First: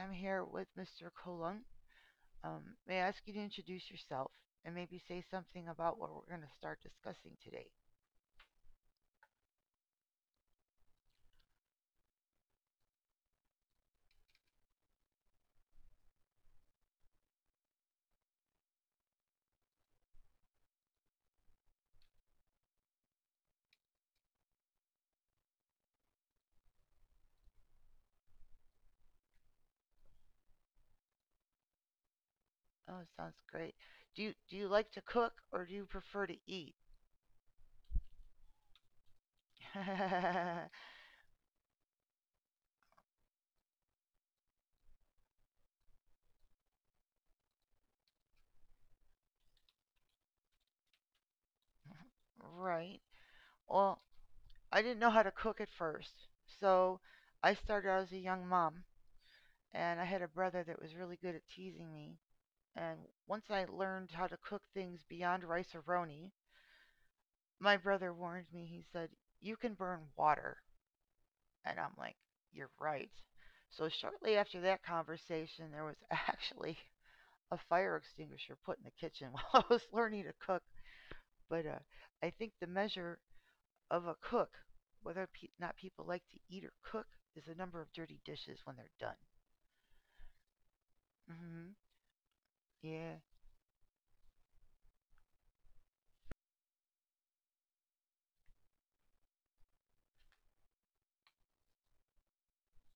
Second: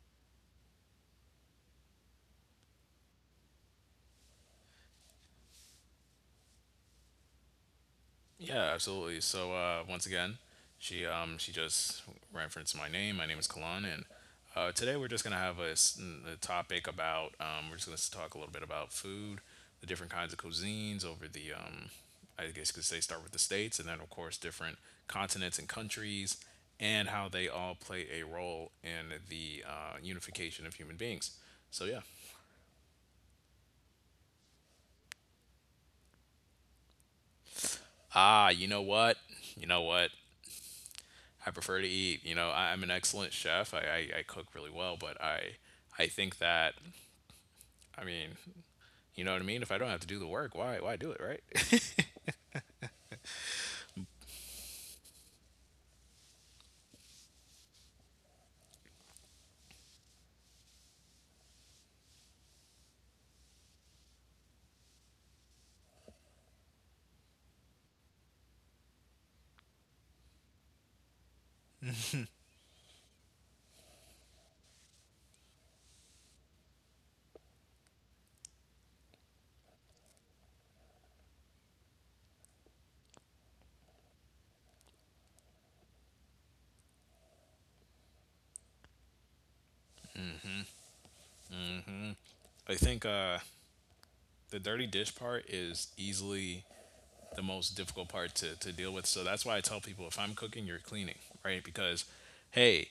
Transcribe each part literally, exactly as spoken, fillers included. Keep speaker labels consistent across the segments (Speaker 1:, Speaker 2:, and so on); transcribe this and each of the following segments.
Speaker 1: I'm here with Mister Colung. Um, may I ask you to introduce yourself and maybe say something about what we're going to start discussing today?
Speaker 2: Yeah, absolutely. So uh, once again, she um, she just referenced my name. My name is Kalan, and uh, today we're just gonna have a, s- a topic about. Um, we're just gonna s- talk a little bit about food, the different kinds of cuisines over the. Um, I guess you could say start with the states, and then of course different continents and countries, and how they all play a role in the uh, unification of human beings. So yeah.
Speaker 1: Oh, sounds great. Do you, do you like to cook or do you prefer to eat?
Speaker 2: Ah, you know what? You know what? I prefer to eat. You know, I, I'm an excellent chef. I, I, I cook really well, but I I think that I mean, you know what I mean? If I don't have to do the work, why why do it, right?
Speaker 1: Right. Well, I didn't know how to cook at first, so I started out as a young mom, and I had a brother that was really good at teasing me. And once I learned how to cook things beyond rice or roni, my brother warned me. He said, "You can burn water." And I'm like, "You're right." So, shortly after that conversation, there was actually a fire extinguisher put in the kitchen while I was learning to cook. But uh, I think the measure of a cook, whether or not people like to eat or cook, is the number of dirty dishes when they're done. Hmm.
Speaker 2: I think
Speaker 1: Yeah,
Speaker 2: uh the dirty dish part is easily the most difficult part to, to deal with. So that's why I tell people if I'm cooking, you're cleaning, right? Because hey,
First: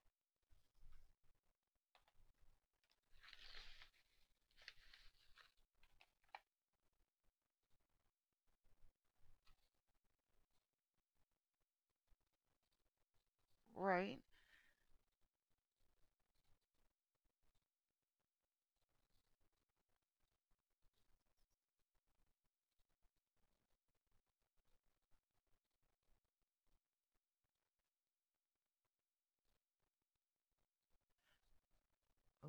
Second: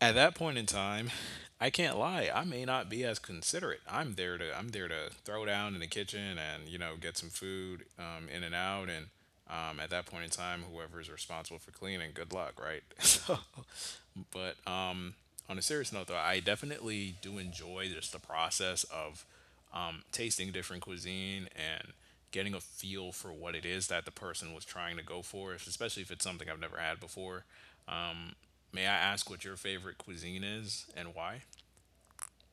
Speaker 2: at that point in time, I can't lie. I may not be as considerate. I'm there to I'm there to throw down in the kitchen and you know get some food um, in and out. And um, at that point in time, whoever's responsible for cleaning, good luck, right? So,
Speaker 1: right.
Speaker 2: but um, on a serious note, though, I definitely do enjoy just the process of um, tasting different cuisine and getting a feel for what it is that the person was trying to go for, if- especially if it's something I've never had before. Um, May I ask what your favorite cuisine is and why?
Speaker 1: Oh,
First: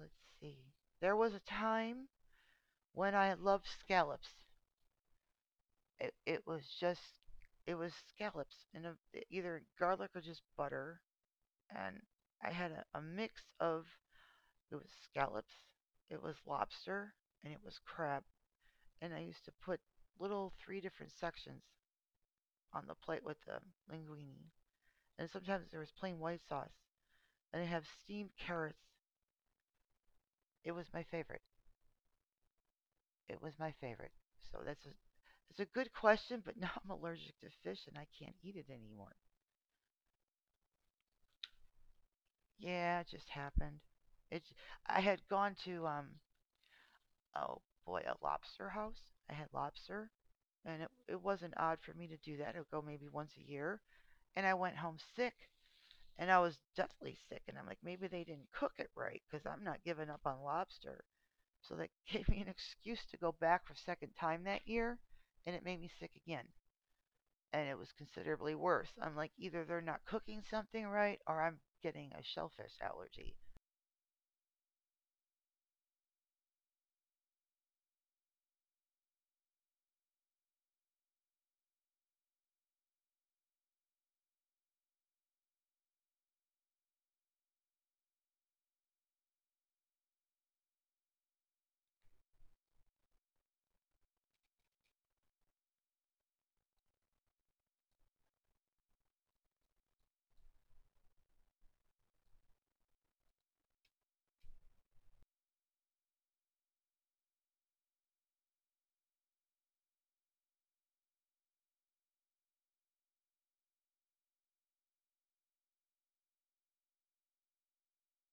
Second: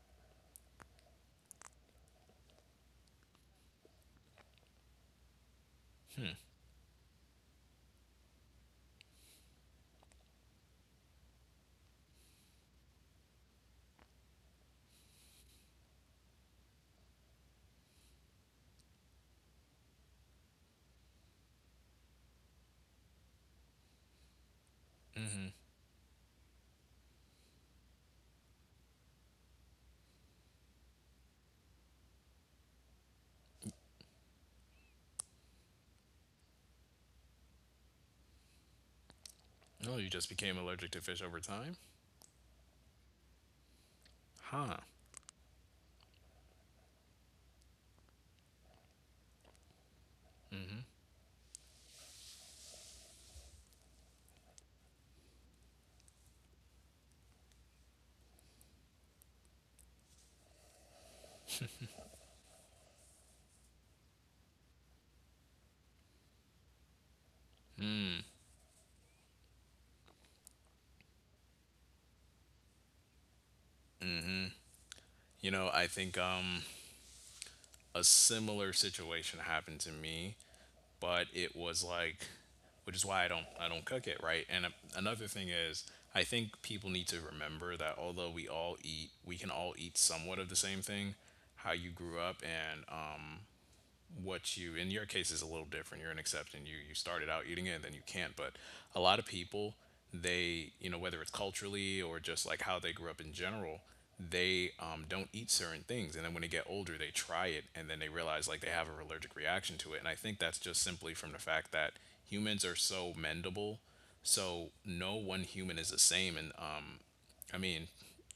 Speaker 1: let's see. There was a time when I loved scallops. It, it was just, it was scallops and either garlic or just butter. And I had a, a mix of, it was scallops, it was lobster, and it was crab. And I used to put little three different sections on the plate with the linguine. And
Speaker 2: Mm-hmm.
Speaker 1: sometimes there was plain white sauce. And I have steamed carrots. It was my favorite. It was my favorite. So that's a, it's a good question, but now I'm allergic to fish and I can't eat it anymore.
Speaker 2: Oh, you just became allergic to fish over time?
Speaker 1: Yeah, it just happened. It's,
Speaker 2: Huh.
Speaker 1: I had gone to um oh boy, a lobster house. I had lobster and it it wasn't odd for me to do that. I'd go maybe once a year. And I went home sick and I was deathly sick and I'm like, maybe they didn't cook it right cuz I'm not giving up on lobster. So that gave me an excuse to go back for a second time that year, and it made me sick again. And it was considerably worse. I'm like, either they're not cooking something right or I'm getting a shellfish allergy.
Speaker 2: You know, I think um a similar situation happened to me, but it was like which is why I don't I don't cook it, right? And uh, another thing is, I think people need to remember that although we all eat, we can all eat somewhat of the same thing. How you grew up and um what you... in your case is a little different. You're an exception. You you started out eating it and then you can't. But a lot of people, they, you know whether it's culturally or just like how they grew up in general, they um, don't eat certain things, and then when they get older they try it and then they realize like they have an allergic reaction to it. And i think that's just simply from the fact that humans are so mendable, so no one human is the same. And um, I mean,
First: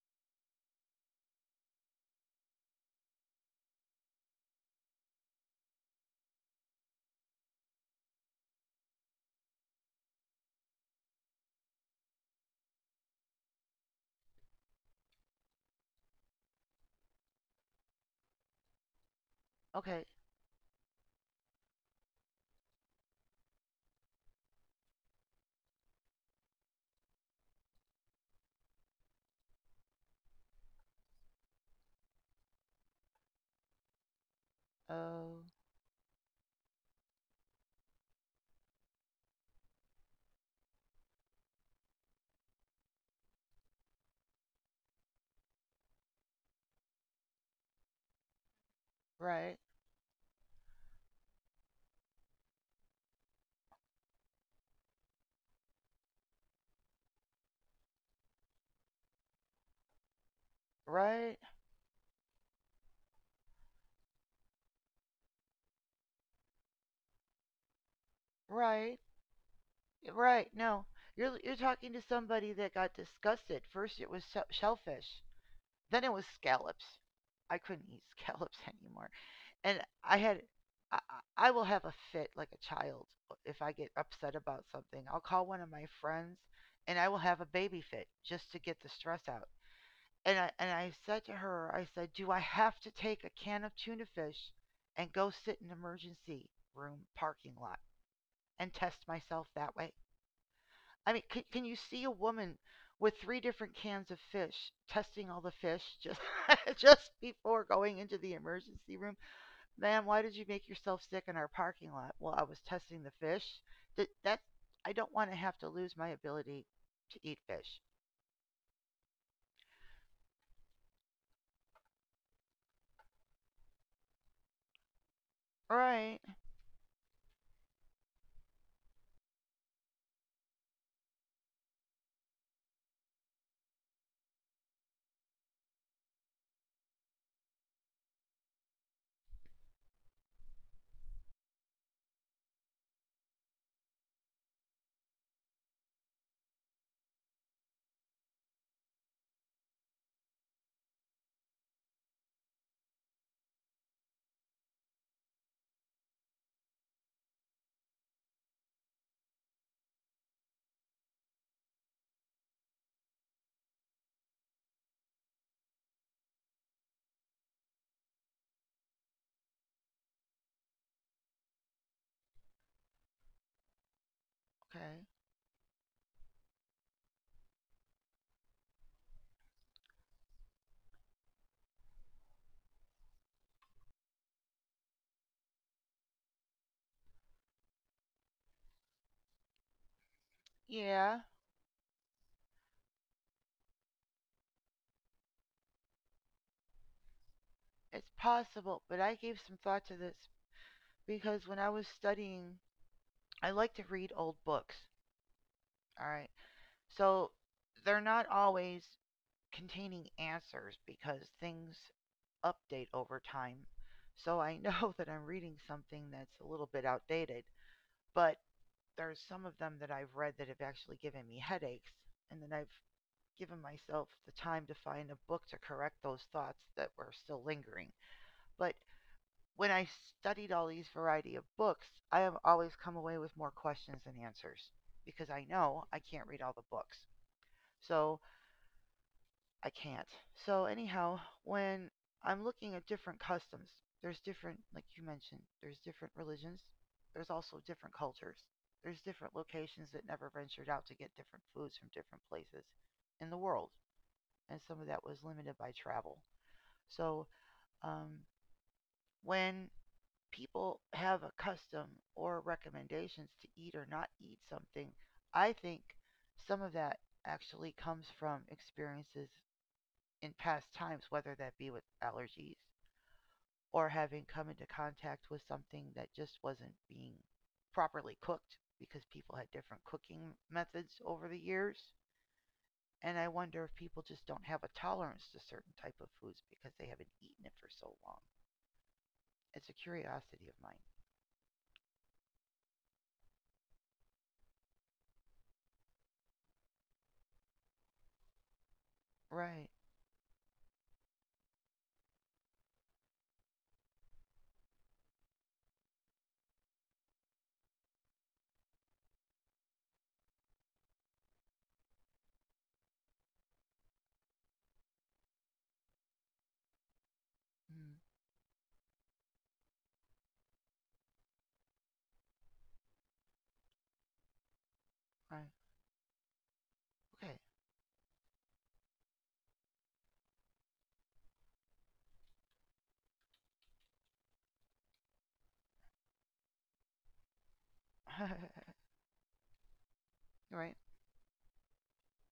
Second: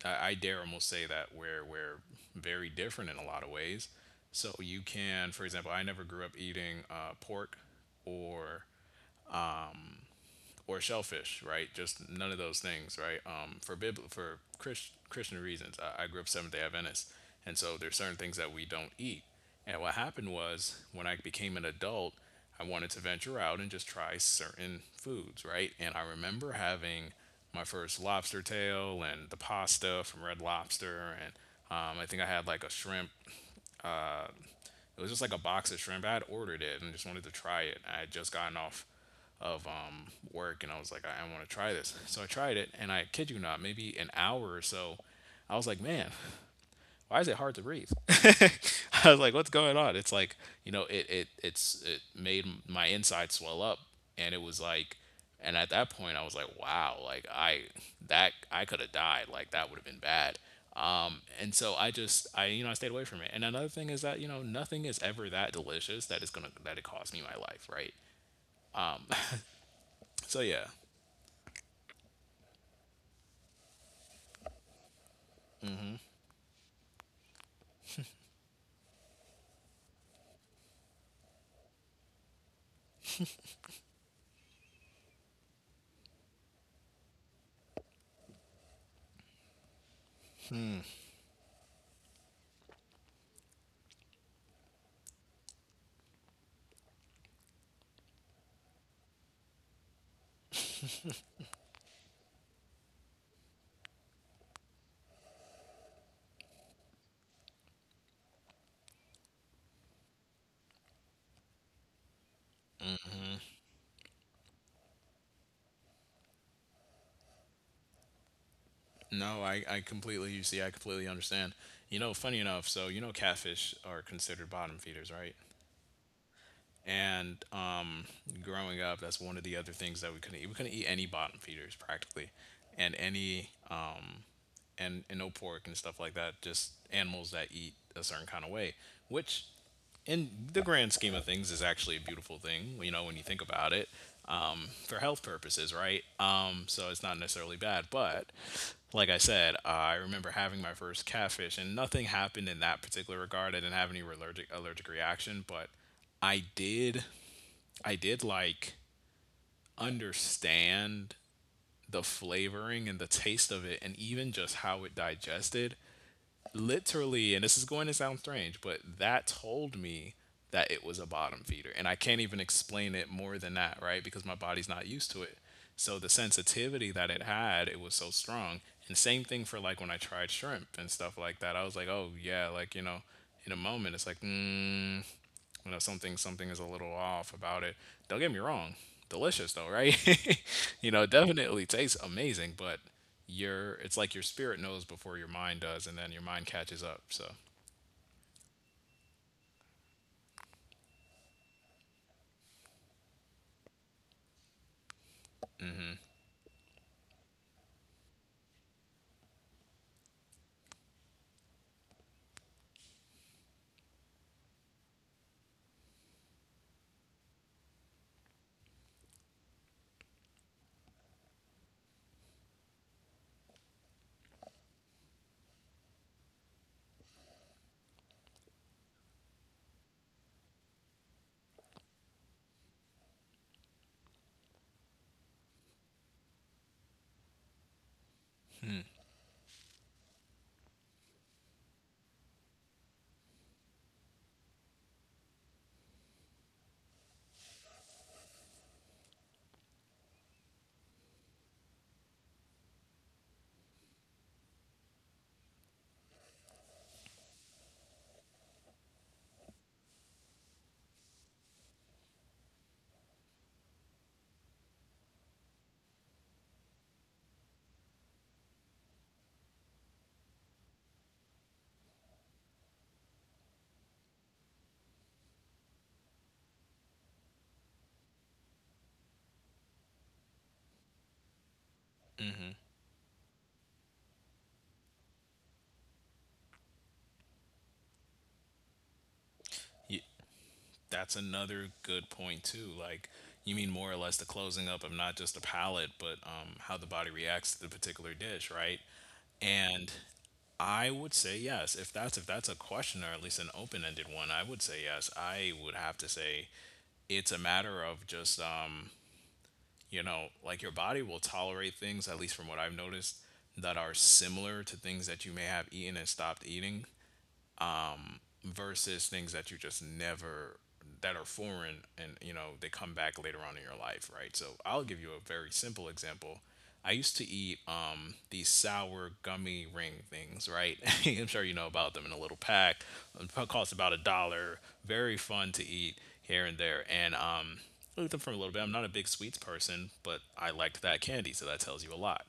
Speaker 2: I, I dare almost say that we're we're very different in a lot of ways. So you can, for example, I never grew up eating uh, pork or or shellfish, right? Just none of those things, right? Um, for Bib- for Chris- Christian reasons, I-, I grew up Seventh Day Adventist, and so there's certain things that we don't eat. And what
Speaker 1: Okay.
Speaker 2: happened was when I became an adult, I wanted to venture out and just try certain foods, right? And I remember having my first lobster tail and the pasta from Red Lobster, and um, I think I had like a shrimp. It was just like a
Speaker 1: Oh,
Speaker 2: box of shrimp. I had ordered it and just wanted to try it. I had just gotten off of um, work, and I was like, I, I want to try this. So I tried it and I kid you not, maybe an hour or so, I was like, man, why is it hard to breathe? I was like, what's
Speaker 1: right.
Speaker 2: going on? It's like, you know, it, it, it's, it made my inside swell up. And it was like, and at that point I was like, wow, like I, that, I could have died. Like that would have been bad. Um,
Speaker 1: Right.
Speaker 2: and so I just, I, you know, I stayed away from it. And another thing is that, you know, nothing is ever that delicious that is going to, that it cost me my life. Right.
Speaker 1: Right.
Speaker 2: So
Speaker 1: Right.
Speaker 2: yeah,
Speaker 1: No. You're you're talking to somebody that got disgusted. First it was se- shellfish. Then it was scallops. I couldn't eat scallops anymore. And I had, I, I I will have a fit like a child uh, if I get upset about something. I'll call one of my friends and I will have a baby fit just to get the stress out. And I and I said to her, I said, "Do I have to take a can of tuna fish and go sit in an emergency room parking lot?" And test myself that way. I mean, can, can you see a woman with three different cans of fish testing all the fish just just before going into the emergency room? "Ma'am, why did you make yourself sick in our parking lot?" "Well, I was testing the fish." That that I don't want to have to lose my ability to eat fish.
Speaker 2: no, I, I completely, you see, I completely understand. You know, funny enough, so you know, catfish are considered bottom feeders, right?
Speaker 1: All right.
Speaker 2: And um, growing up, that's one of the other things that we couldn't eat. We couldn't eat any bottom feeders practically, and any um, and, and no pork and stuff like that. Just animals that eat a certain kind of way, which, in the grand scheme of things, is actually a beautiful thing. You know, when you think about it, um, for health purposes, right? Um, so it's not necessarily bad. But like I said, I remember having my first catfish, and nothing happened in that particular regard. I didn't have any allergic allergic reaction, but I did I did like understand the flavoring and the taste of it and even just how it digested. Literally, and this is going to sound strange, but that told me that it was a bottom feeder. And I can't even explain it more than that, right? Because my body's not
Speaker 1: Okay.
Speaker 2: used to it. So the sensitivity that it had, it was so strong. And same thing for like when I tried shrimp and stuff like that. I was like, oh yeah, like you know, in a moment it's like, mm, you know something something is a little off about it. Don't get me wrong, delicious though, right? you know,
Speaker 1: Yeah,
Speaker 2: definitely tastes amazing, but your it's like your spirit knows before your mind does, and then your mind catches up. So.
Speaker 1: it's possible, but I gave some thought to this because when I was studying, I like to read old books. All right. So they're not always containing answers because things update over time. So I know that I'm reading something that's a little bit outdated, but there's some of them that I've read that have actually given me headaches, and then I've given myself the time to find a book to correct those thoughts that were still lingering. But when I studied all these variety of books, I have always come away with more questions than answers because I know I can't read all the books. So I can't. So anyhow, when I'm looking at different customs, there's different, like you mentioned, there's different religions. There's also different cultures. There's different locations that never ventured out to get different foods from different places in the world, and some of that was limited by travel. So um, when people have a custom or recommendations to eat or not eat something, I think some of that actually comes from experiences in past times, whether that be with allergies or having come into contact with something that just wasn't being properly cooked because people had different cooking methods over the years. And I wonder if people just don't have a tolerance to certain type of foods because they haven't eaten it for so long. It's a curiosity of mine.
Speaker 2: That's another good point too. Like you mean more or less the closing up of not just the palate, but um, how the body reacts to the particular dish, right?
Speaker 1: Right.
Speaker 2: And I would say yes. If that's if that's a question or at least an open-ended one, I would say yes. I would have to say it's a matter of just um, you know, like your body will tolerate things, at least from what I've noticed, that are similar to things that you may have eaten and stopped eating
Speaker 1: Mm,
Speaker 2: versus things that you just never that are foreign, and you know they come back later on in your life, right? So i'll give you a
Speaker 1: right.
Speaker 2: very simple example. I used to eat um these sour gummy ring things, right? i'm sure you know about them. In a little pack, it probably costs about a dollar. Very fun to eat here and there. And um I looked them
Speaker 1: Okay.
Speaker 2: for a little bit. I'm not a big sweets person, but i
Speaker 1: Right.
Speaker 2: liked that candy, so that tells you a lot.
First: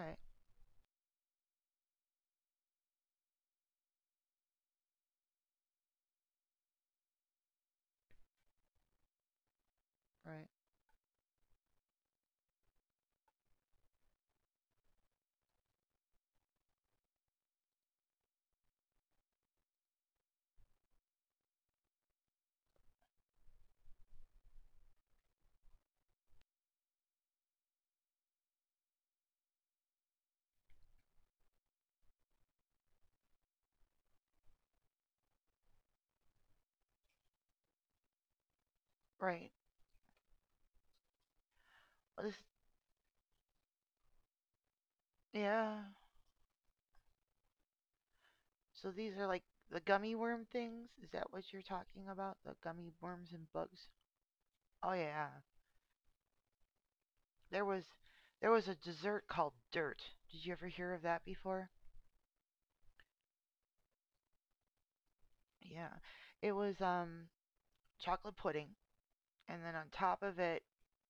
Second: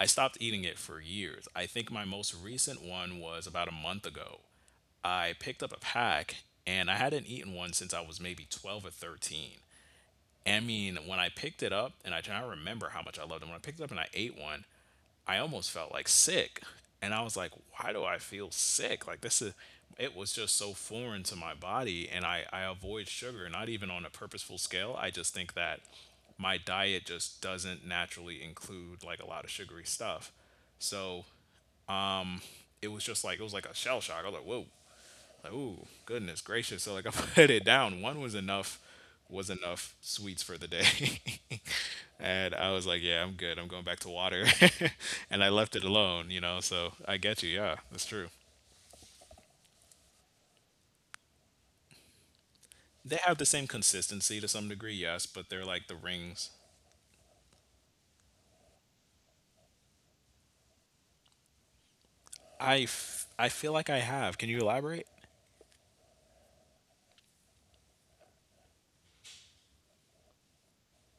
Speaker 2: I stopped eating it for years. I think my most recent one was about a month ago. I picked up a pack, and I hadn't eaten one since I was maybe twelve or thirteen.
Speaker 1: Right.
Speaker 2: I mean, when I picked it up, and I try to remember how much I loved it, when I picked it up and I ate one, I almost felt like sick. And I was like, why do I feel sick? Like, this is, it was just so foreign to my body. And I, I avoid sugar, not even on a purposeful scale. I just think that my diet just doesn't naturally include like a lot of sugary stuff. So it was just like, it was like a shell shock. I was like, whoa, like, ooh, goodness gracious. So like I put it down. One was enough, was
Speaker 1: Right.
Speaker 2: enough sweets for the day.
Speaker 1: Well, this,
Speaker 2: And I was like, yeah, I'm good. I'm going back to water. And I left
Speaker 1: yeah.
Speaker 2: it alone, you know. So I get you. Yeah, that's true.
Speaker 1: So these are like the gummy worm things? Is that what you're talking about? The gummy
Speaker 2: They have
Speaker 1: worms
Speaker 2: the
Speaker 1: and
Speaker 2: same
Speaker 1: bugs?
Speaker 2: consistency to some degree,
Speaker 1: Oh
Speaker 2: yes,
Speaker 1: yeah.
Speaker 2: but they're like the rings.
Speaker 1: There was there was a dessert called dirt. Did you ever hear of that before?
Speaker 2: I, f- I feel like I have. Can you elaborate?
Speaker 1: Yeah. It was um chocolate pudding, and then on top of it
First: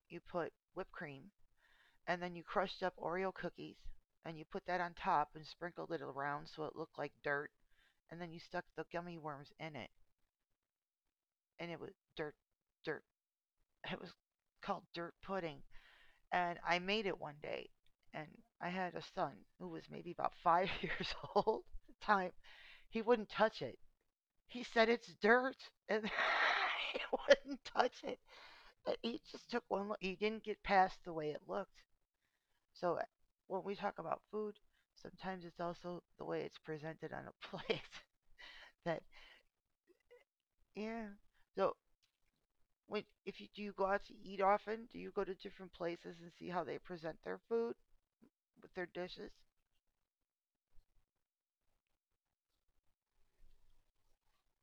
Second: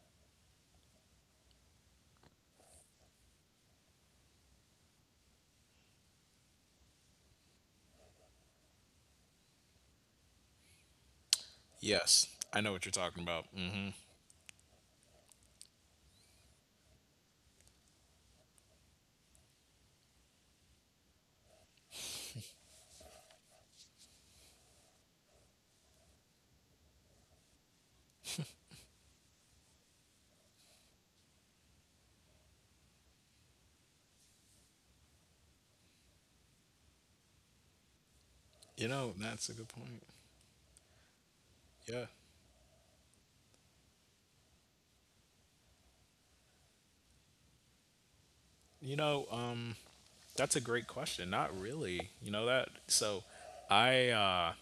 Speaker 1: you put whipped cream, and then you crushed up Oreo cookies and you put that on top and sprinkled it around so it looked like dirt, and then you stuck the gummy worms in it, and it was
Speaker 2: Yes,
Speaker 1: dirt.
Speaker 2: I know what you're
Speaker 1: Dirt.
Speaker 2: talking about. Hmm.
Speaker 1: It was called dirt pudding, and I made it one day, and I had a son who was maybe about five years old at the time. He wouldn't touch it. He said it's dirt, and he wouldn't touch it. And he just took one look. He didn't get past the way it looked. So uh, when we talk about food, sometimes it's also the way it's presented on a plate.
Speaker 2: You
Speaker 1: That,
Speaker 2: know, that's a good point.
Speaker 1: yeah. So
Speaker 2: Yeah.
Speaker 1: when, if you do, you go out to eat often, do you go to different places and see how they present their food with their
Speaker 2: You know,
Speaker 1: dishes?
Speaker 2: um, that's a great question. Not really. You know that. So, I uh,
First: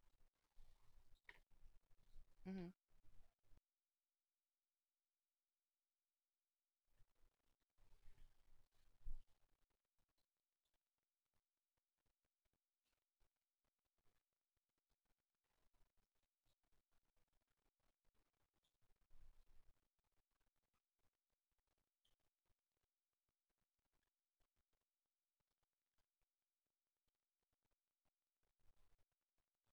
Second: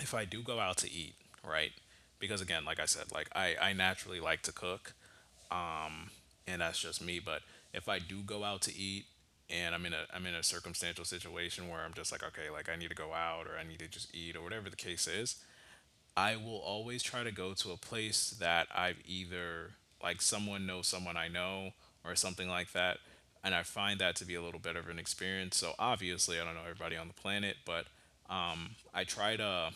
Speaker 2: if I do go out to eat, right? Because again,
Speaker 1: Mm-hmm.
Speaker 2: like I said, like I, I naturally like to cook, and that's just me, but if I do go out to eat and I'm in a I'm in a circumstantial situation where I'm just like, okay, like I need to go out or I need to just eat or whatever the case is, I will always try to go to a place that I've either like someone knows someone I know or something like that. And I find that to be a little bit of an experience. So obviously I don't know everybody on the planet, but I try to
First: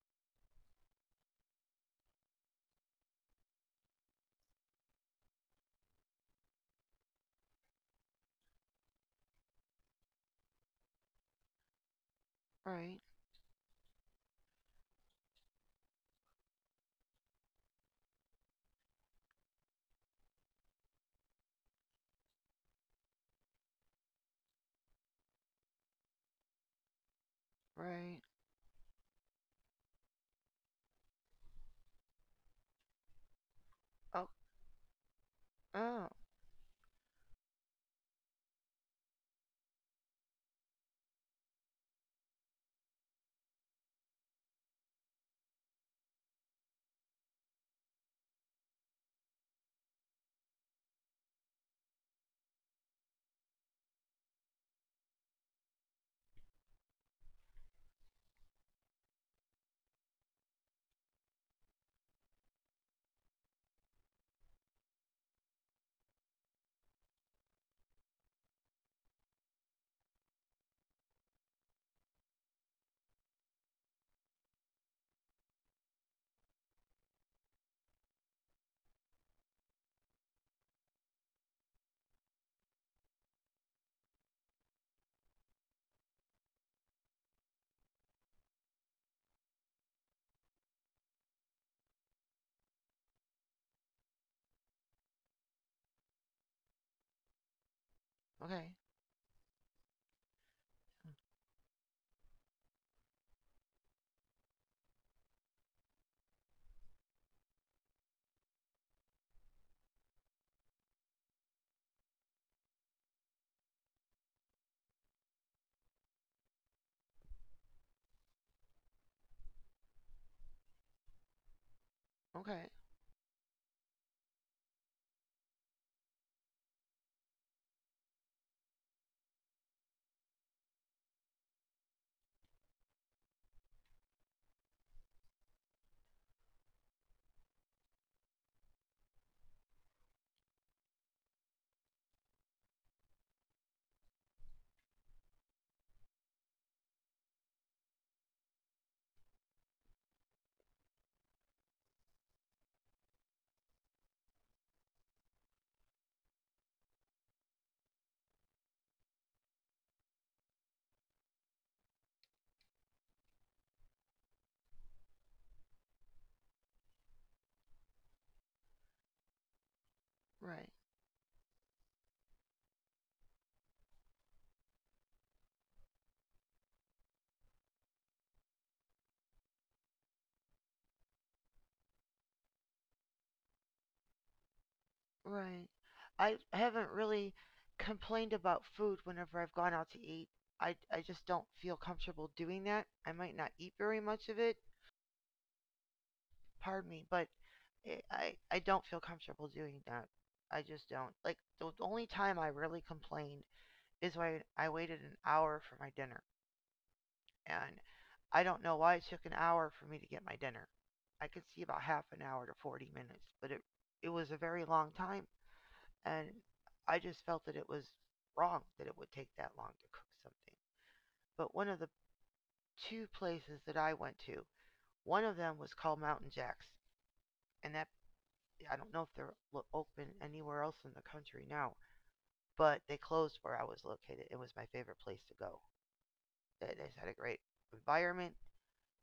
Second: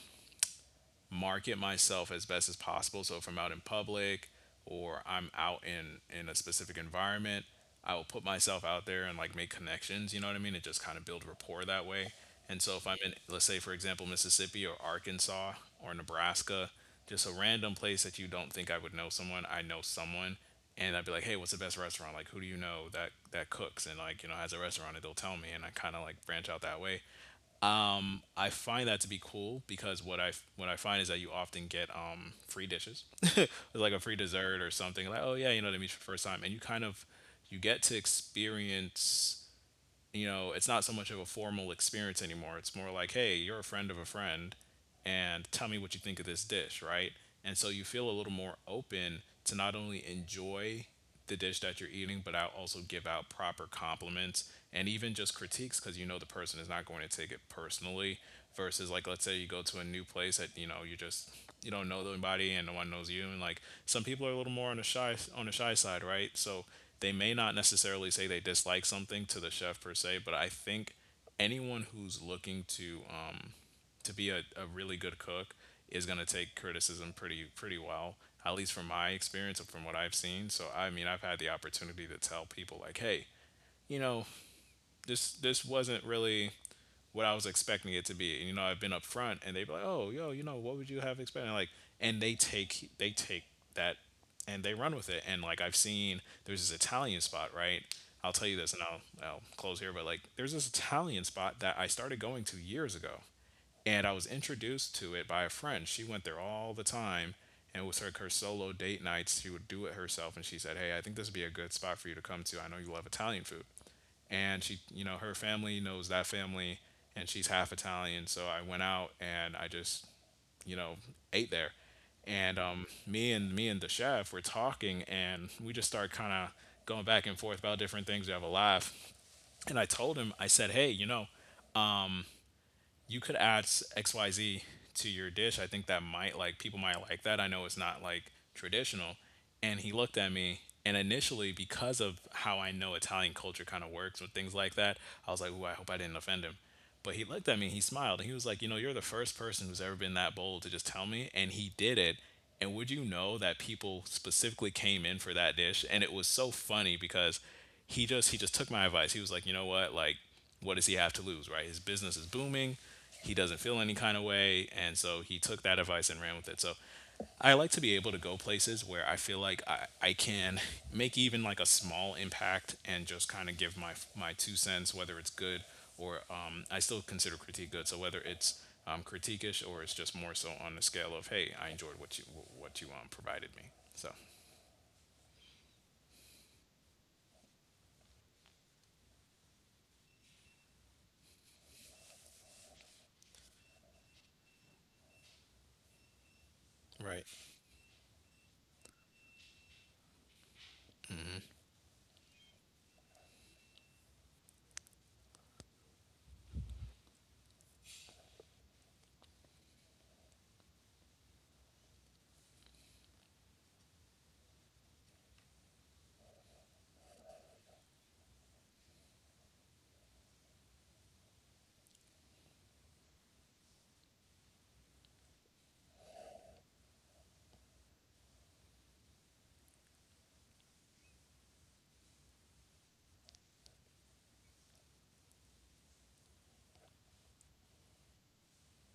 Speaker 2: market myself as best as possible. So if I'm out in public or I'm out in in a specific environment, I will put myself out there and like make connections. You know what I mean? And just kind of build rapport that way. And so if I'm
Speaker 1: Right.
Speaker 2: in, let's say for example, Mississippi or Arkansas or Nebraska, just a random place that you don't think I would know someone, I know someone. And I'd be like, hey, what's the best restaurant? Like, who do you know that that cooks and, like, you know, has a restaurant? And they'll tell me, and I kind of like branch out that way.
Speaker 1: Right.
Speaker 2: I find that to be cool because what I what I find is that you often get um, free dishes, like a free
Speaker 1: Oh,
Speaker 2: dessert or something. Like, oh yeah, you know, they meet you for
Speaker 1: oh,
Speaker 2: the first time, and you kind of you get to experience, you know, it's not so much of a formal experience anymore. It's more like, hey, you're a friend of a friend, and tell me what you think of this dish, right? And so you feel a little more open to not only enjoy the dish that you're eating, but I'll also give out proper compliments and even just critiques because you know the person is not going to take it personally. Versus, like, let's say you go to a new place that, you know, you're just you don't know anybody and no one knows you, and like some people are a little more on the shy on the shy side, right? So they may not necessarily say they dislike something to the chef per se, but I think anyone who's looking to um to be a, a really good cook is going to take criticism pretty pretty well, at least from my experience and from what I've seen. So I mean, I've had the opportunity to tell people, like, hey, you know, this this wasn't really what I was expecting it to be. And you know, I've been upfront, and they be like, "Oh, yo, you know, what would you have expected?" Like, and they take they take that and they run with it. And like I've seen, there's this Italian spot, right? I'll tell you
Speaker 1: okay.
Speaker 2: this, and I'll I'll close here, but like there's this Italian spot that I started going to years ago, and I was introduced to it by a friend. She went there all the time, and it was like her solo date nights. She would do it herself, and she said, "Hey, I think this would be a good spot for you to come to. I know you love Italian food." And she, you know, her family knows that family, and she's half Italian. So I went out and I just, you know, ate there. And
Speaker 1: Okay.
Speaker 2: um, me and me and the chef were talking, and we just started kind of going back and forth about different things. We have a laugh, and I told him, I said, "Hey, you know, you could add X Y Z to your dish. I think that might, like, people might like that. I know it's not like traditional." And he looked at me, and initially, because of how I know Italian culture kind of works with things like that, I was like, "Ooh, I hope I didn't offend him." But he looked at me, he smiled, and he was like, "You know, you're the first person who's ever been that bold to just tell me." And he did it. And would you know that people specifically came in for that dish? And it was so funny because he just he just took my advice. He was like, "You know what? Like, what does he have to lose, right? His business is booming. He doesn't feel any kind of way." And so he took that advice and ran with it. So I like to be able to go places where I feel like I, I can
Speaker 1: Right.
Speaker 2: make even like a small impact and just kind of give my my two cents, whether it's good or, um, I still consider critique good. So whether it's um, critiquish, or it's just more so on the scale of, hey, I enjoyed what you what you um, provided me. So
Speaker 1: Right. I haven't really complained about food whenever I've gone out to eat. I, I just don't feel comfortable doing that. I might not eat very much of it. Pardon me, but
Speaker 2: right,
Speaker 1: it, I I don't feel comfortable doing that. I just don't. Like, the only time I really complained is when I waited an hour for my dinner. And I don't know why it took an hour for me to get my dinner. I could see about half an hour to forty minutes, but it it was a very long time, and I just felt that it was wrong that it would take that long to cook something. But one of the two places that I went to, one of them was called Mountain Jacks, and that, I don't know if they're open anywhere else in the country now, but they closed where I was located. It was my favorite place to go. It, it had a great environment.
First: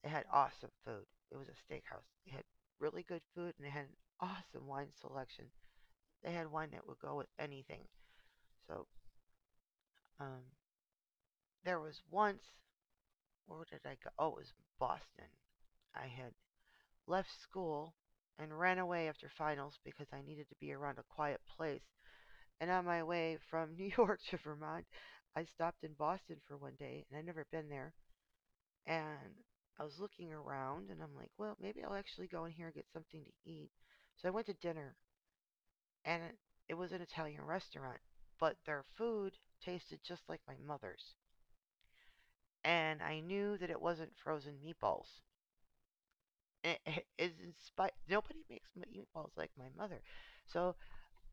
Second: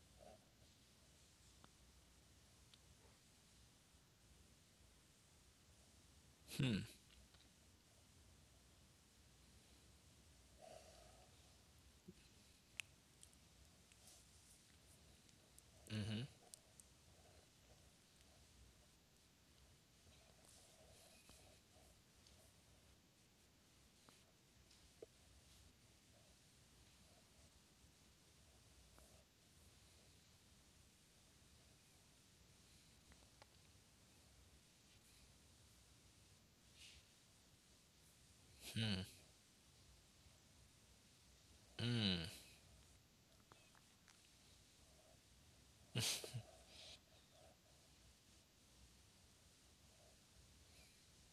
Speaker 1: They had awesome food. It was a steakhouse. They had really good food, and they had an awesome wine selection. They had wine that would go with anything. So um, there was once, where did I go? Oh, it was Boston. I had left school and ran away after finals because I needed to be around a quiet place. And on my way from New York to Vermont, I stopped in Boston for one day, and I'd never been there. And I was looking around and I'm like, well, maybe I'll actually go in here and get something to eat. So I went to dinner, and it- it was an Italian restaurant, but their food tasted just like my mother's. And I knew that it wasn't frozen meatballs. And It, it inspi- nobody makes meatballs like my mother. So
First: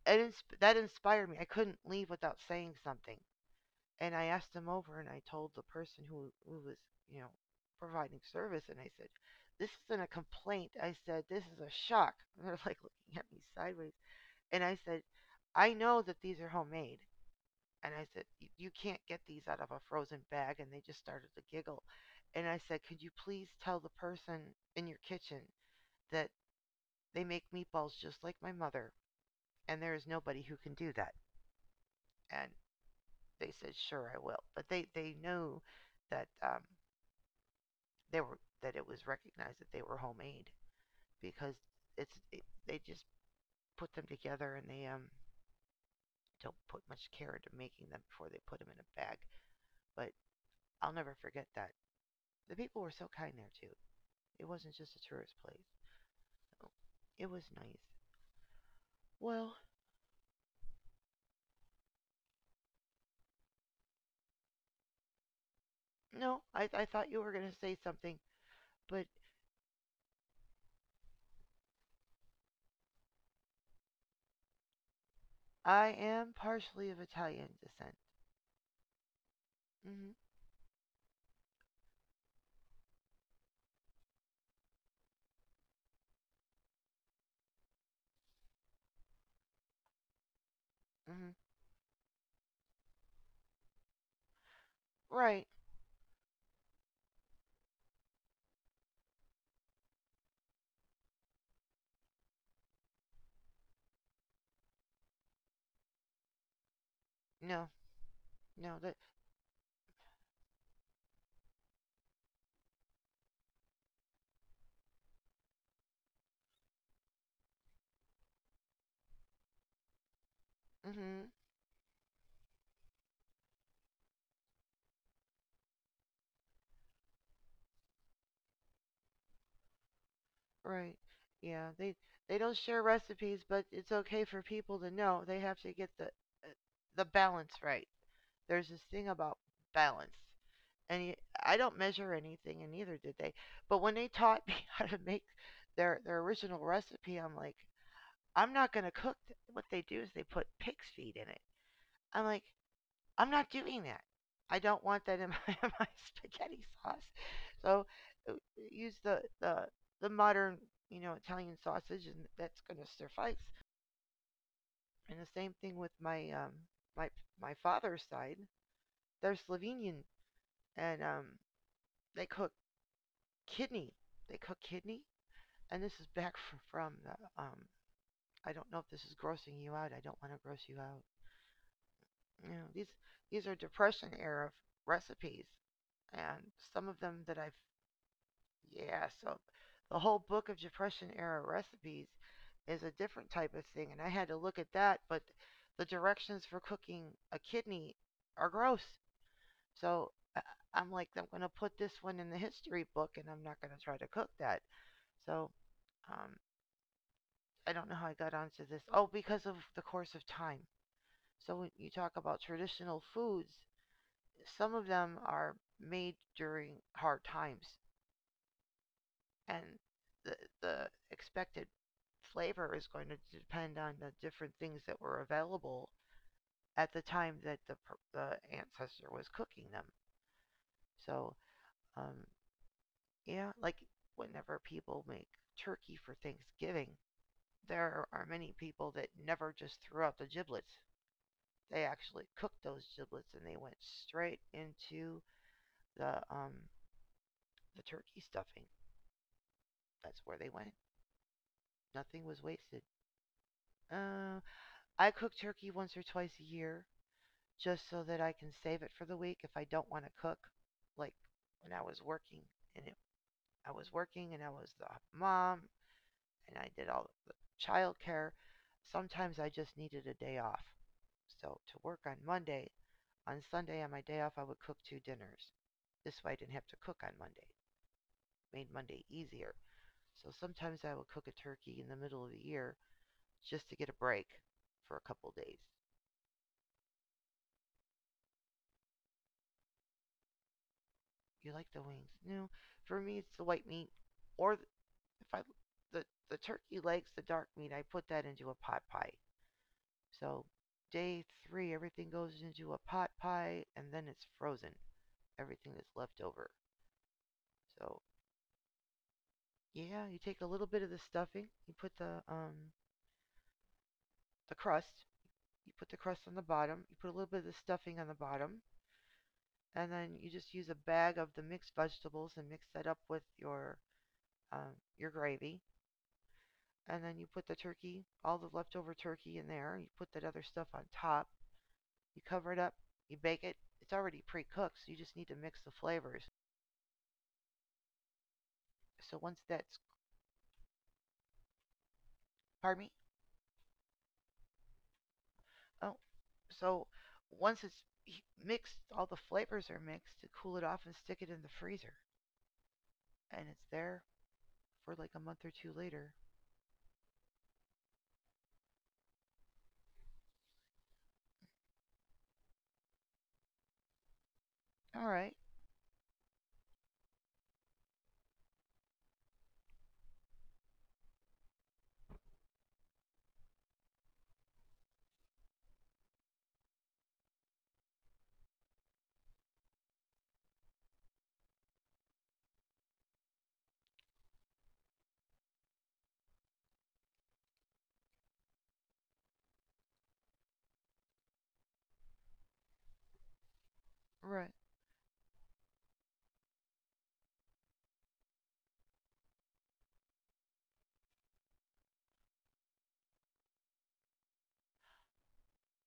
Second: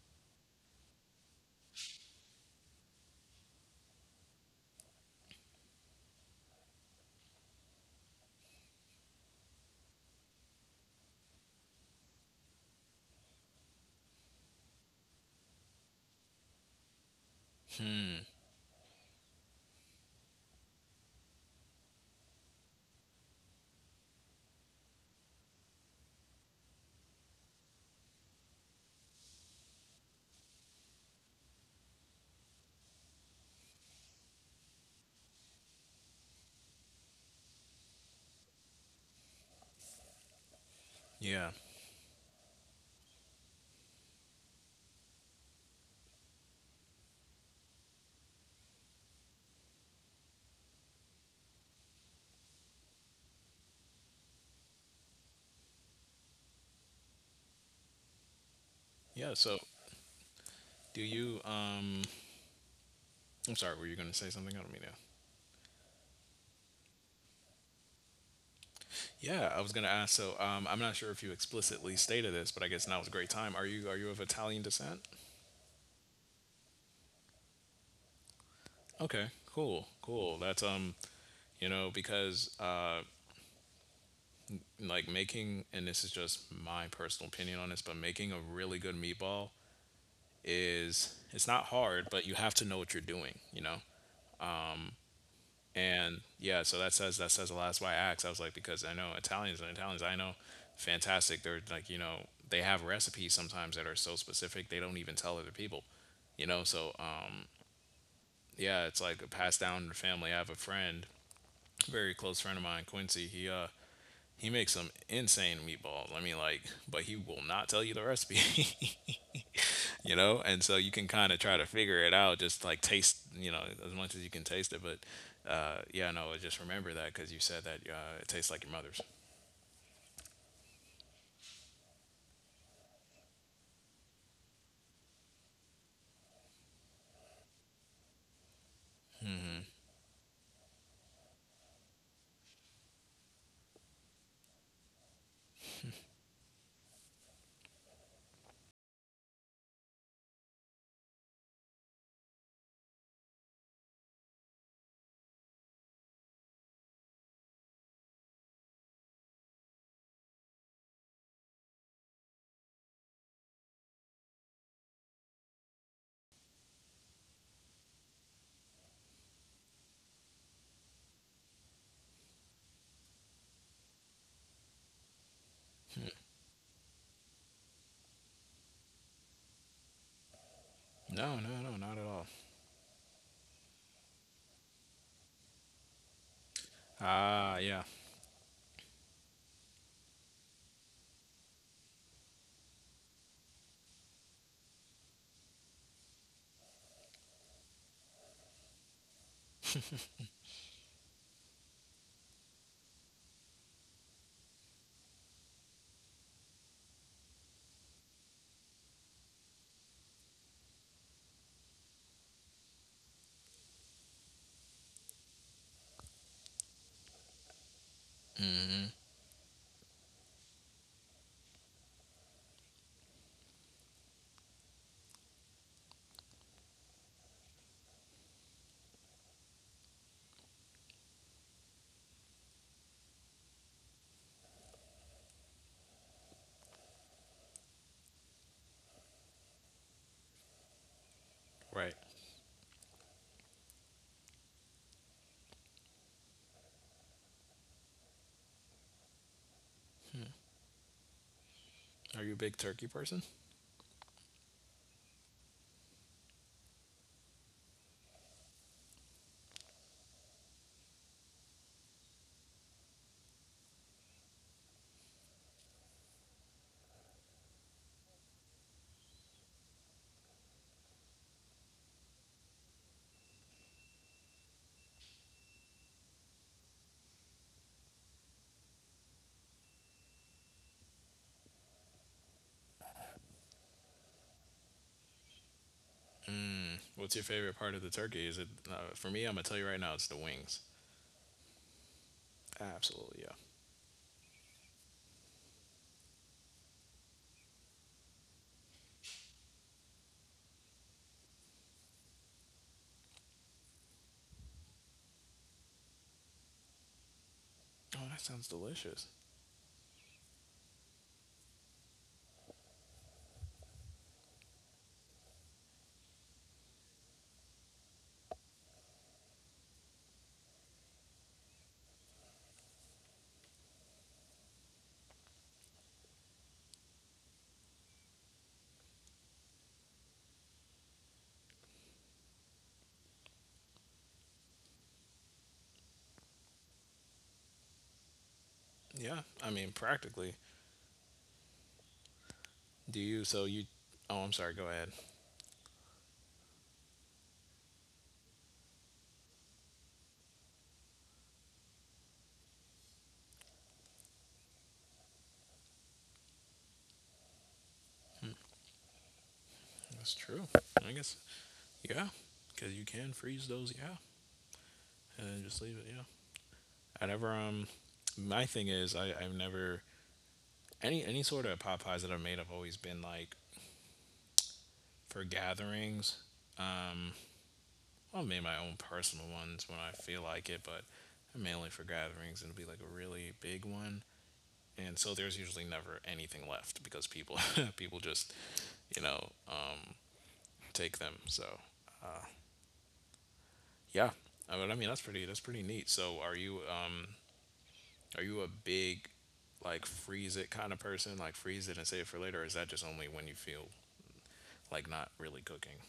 Speaker 1: it insp- that inspired me. I couldn't leave without saying something. And I asked them over and I told the person who, who was, you know, providing service, and I said, "This isn't a complaint." I said, "This is a shock." And they're like looking at me sideways. And I said, "I know that these are homemade." And I said, "You can't get these out of a frozen bag." And they just started to giggle. And I said, "Could you please tell the person in your kitchen that they make meatballs just like my mother? And there is nobody who can do that." And they said, "Sure, I will." But they, they knew that um, they were that it was recognized that they were homemade
Speaker 2: yeah,
Speaker 1: because it's it, they just put them together, and they um don't put much care into making them before they put them in a bag. But I'll never forget that. The people were so kind there too. It wasn't just a tourist place. So it was nice.
Speaker 2: yeah.
Speaker 1: Well,
Speaker 2: So do you? Um, I'm sorry, were you going to say something? I don't mean to.
Speaker 1: no, I, I thought you were going to say something, but
Speaker 2: Yeah, I was gonna ask. So um, I'm not sure if you explicitly stated this, but I guess now is a great time. Are you are you of Italian descent?
Speaker 1: I am partially of Italian descent.
Speaker 2: Okay, cool,
Speaker 1: Mhm.
Speaker 2: cool. That's, um, you know, because uh, like making, and this is just my personal opinion on this, but making a really good meatball is,
Speaker 1: Mhm.
Speaker 2: it's not hard, but you have to know what you're doing. You know,
Speaker 1: Right.
Speaker 2: and yeah, so that says that says a lot. That's why I asked. I was like, because I know Italians, and Italians I know, fantastic. They're like, you know, they have recipes sometimes that are so specific they don't even tell other people. You know, so um
Speaker 1: No. No,
Speaker 2: yeah,
Speaker 1: that
Speaker 2: it's like passed down to the family. I have a friend, very close friend of mine, Quincy. He uh he makes some insane meatballs. I mean, like, but he will not tell you the recipe. You know, and so you can
Speaker 1: mhm.
Speaker 2: kind of try to figure it out, just like taste, you know, as much as you can taste it, but uh, yeah, no, just remember that because you said that uh, it tastes like your mother's.
Speaker 1: Right. Yeah, they they don't share recipes, but it's okay for people to know. They have to get the uh, the balance right. There's this thing about
Speaker 2: Mm-hmm.
Speaker 1: balance. And y- I don't measure anything and neither did they. But when they taught me how to make their their original recipe, I'm like, I'm not going to cook. th- What they do is they put pig's feet in it. I'm like, I'm not doing that. I don't want that in my, my spaghetti sauce. So uh, use the, the the modern, you know, Italian sausage, and that's going to suffice. And the same thing with my um my my father's side. They're Slovenian, and um they cook kidney. They cook kidney, and this is back from, from the um. I don't know if this is grossing you out. I don't want to gross you out.
Speaker 2: No, no, no, not at all.
Speaker 1: You know, these these are depression era recipes and some of them that I've.
Speaker 2: Ah yeah.
Speaker 1: Yeah, so the whole book of Depression era recipes is a different type of thing, and I had to look at that. But the directions for cooking a kidney are gross, so I- I'm like, I'm gonna put this one in the history book, and I'm not gonna try to cook that. So um, I don't know how I got onto this. Oh, because of the course of time. So when you talk about traditional foods, some of them are made during hard times,
Speaker 2: Mm-hmm.
Speaker 1: and the the expected flavor is going to depend on the different things that were available at the time that the the ancestor was cooking them. So, um, yeah, like whenever people make turkey for Thanksgiving, there are many people that never just threw out the giblets. They
Speaker 2: Right.
Speaker 1: actually cooked those giblets and they went straight into the um the turkey stuffing. That's where they went. Nothing
Speaker 2: Are you a
Speaker 1: was
Speaker 2: big
Speaker 1: wasted.
Speaker 2: turkey person?
Speaker 1: Uh, I cook turkey once or twice a year just so that I can save it for the week if I don't want to cook. Like when I was working and it, I was working and I was the mom and I did all the child care. Sometimes I just needed a day off. So to work on Monday, on Sunday on my day off, I would cook two dinners. This way I didn't have to cook on Monday. It Made Monday easier. So sometimes I would cook a turkey in the middle of the year just to get a break for a couple days.
Speaker 2: What's your favorite part of the turkey? Is it, uh, for me, I'm gonna tell you right now, it's the wings.
Speaker 1: You like the wings. No, for me
Speaker 2: Absolutely,
Speaker 1: it's
Speaker 2: yeah.
Speaker 1: the white meat, or if I the the turkey legs, the dark meat. I put that into a pot pie. So day three, everything goes into a pot pie, and then it's frozen. Everything that's left over. So
Speaker 2: Oh, that sounds delicious.
Speaker 1: yeah, you take a little bit of the stuffing. You put the um the crust. You put the crust on the bottom. You put a little bit of the stuffing on the bottom, and then you just use a bag of the mixed vegetables and mix that up with your um, your gravy, and then you put the turkey, all the leftover turkey in there. You put that other stuff on top. You cover it up. You bake it. It's already pre-cooked, so you just need to mix the flavors. So
Speaker 2: Yeah,
Speaker 1: once
Speaker 2: I mean,
Speaker 1: that's,
Speaker 2: practically.
Speaker 1: pardon me.
Speaker 2: Do you? So you? Oh, I'm sorry. Go ahead.
Speaker 1: Oh, so once it's mixed, all the flavors are mixed. To cool it off and stick it in the freezer, and it's there for like a month or two later.
Speaker 2: That's true. I guess. Yeah, because you can freeze those. Yeah,
Speaker 1: All
Speaker 2: and
Speaker 1: right,
Speaker 2: then just leave it. Yeah. I never. Um, my thing is I I've never, any any sort of pot pies that I've made have always been like for gatherings. Um, well, I've made my own personal ones when I feel like it, but mainly for gatherings. And it'll be like a really big one. And so there's usually never anything left because people people just, you know, um, take them. So yeah,
Speaker 1: right.
Speaker 2: I mean, I mean, that's pretty, that's pretty neat. So are you um are you a big, like, freeze it kind of person, like freeze it and save it for later, or is that just only when you feel like not really cooking?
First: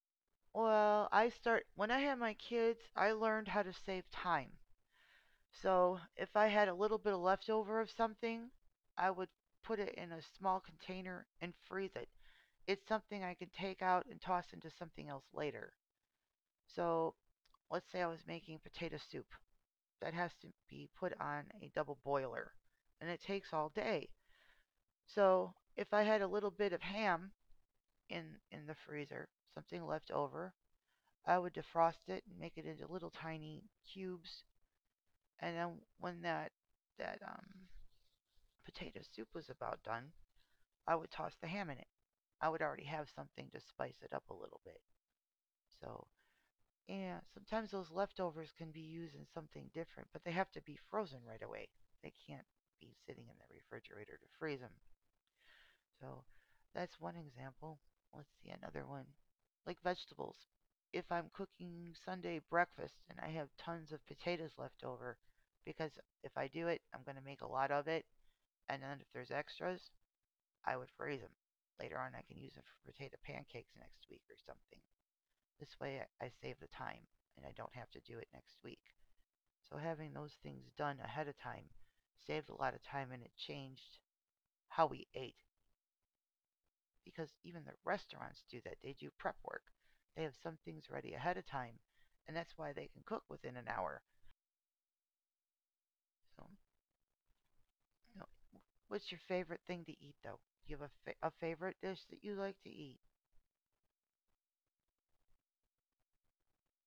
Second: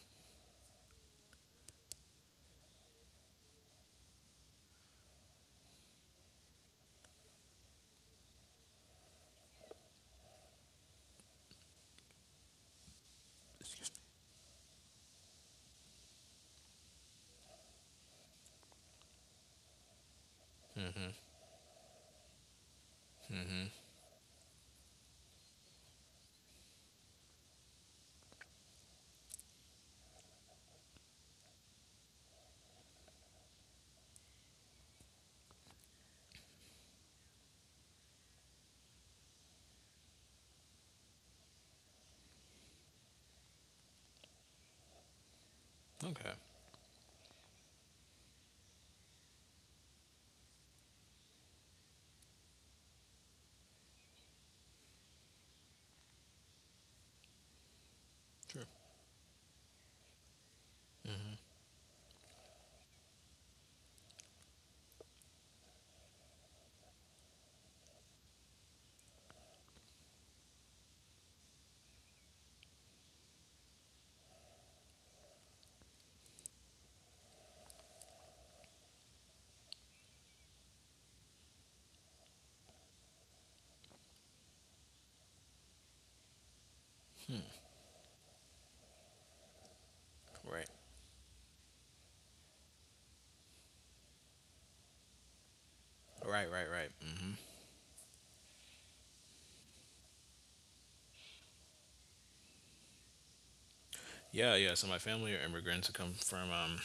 Speaker 1: Well, I start when I had my kids. I learned how to save time. So if I had a little bit of leftover of something, I would put it in a small container and freeze it. It's something I can take out and toss into something else later. So let's say I was making potato soup. That has to be put on a double boiler, and it takes
Speaker 2: Mm-hmm.
Speaker 1: all day. So if I had a little bit of ham in in the freezer, something left over, I would defrost it and make it into little tiny cubes. And then when that that um potato soup was about done, I would toss the ham in it. I would already have something to spice it up a little bit. So,
Speaker 2: Okay.
Speaker 1: yeah, sometimes those leftovers can be used in something different, but they have to be frozen right away. They can't be sitting in the refrigerator to freeze them. So, that's one example. Let's see
Speaker 2: Sure.
Speaker 1: another one. Like vegetables. If I'm cooking Sunday breakfast and I have tons of potatoes left over, because if I do it, I'm going to make a lot of it. And then if there's extras, I would freeze them. Later on, I can use them for potato pancakes next week or something. This way, I- save the time, and I don't have to do it next week. So having those things done ahead of time saved a lot of time, and it changed how we ate. Because even the restaurants do that. They do prep work. They have some
Speaker 2: Right.
Speaker 1: things ready ahead of time, and that's why they can cook within an hour. So,
Speaker 2: Right. Right. Right. Mm-hmm.
Speaker 1: you know, what's your favorite thing to eat, though? Do you have a, fa- a favorite dish that you like to eat?
Speaker 2: Yeah. Yeah. So my family are immigrants who come from, um,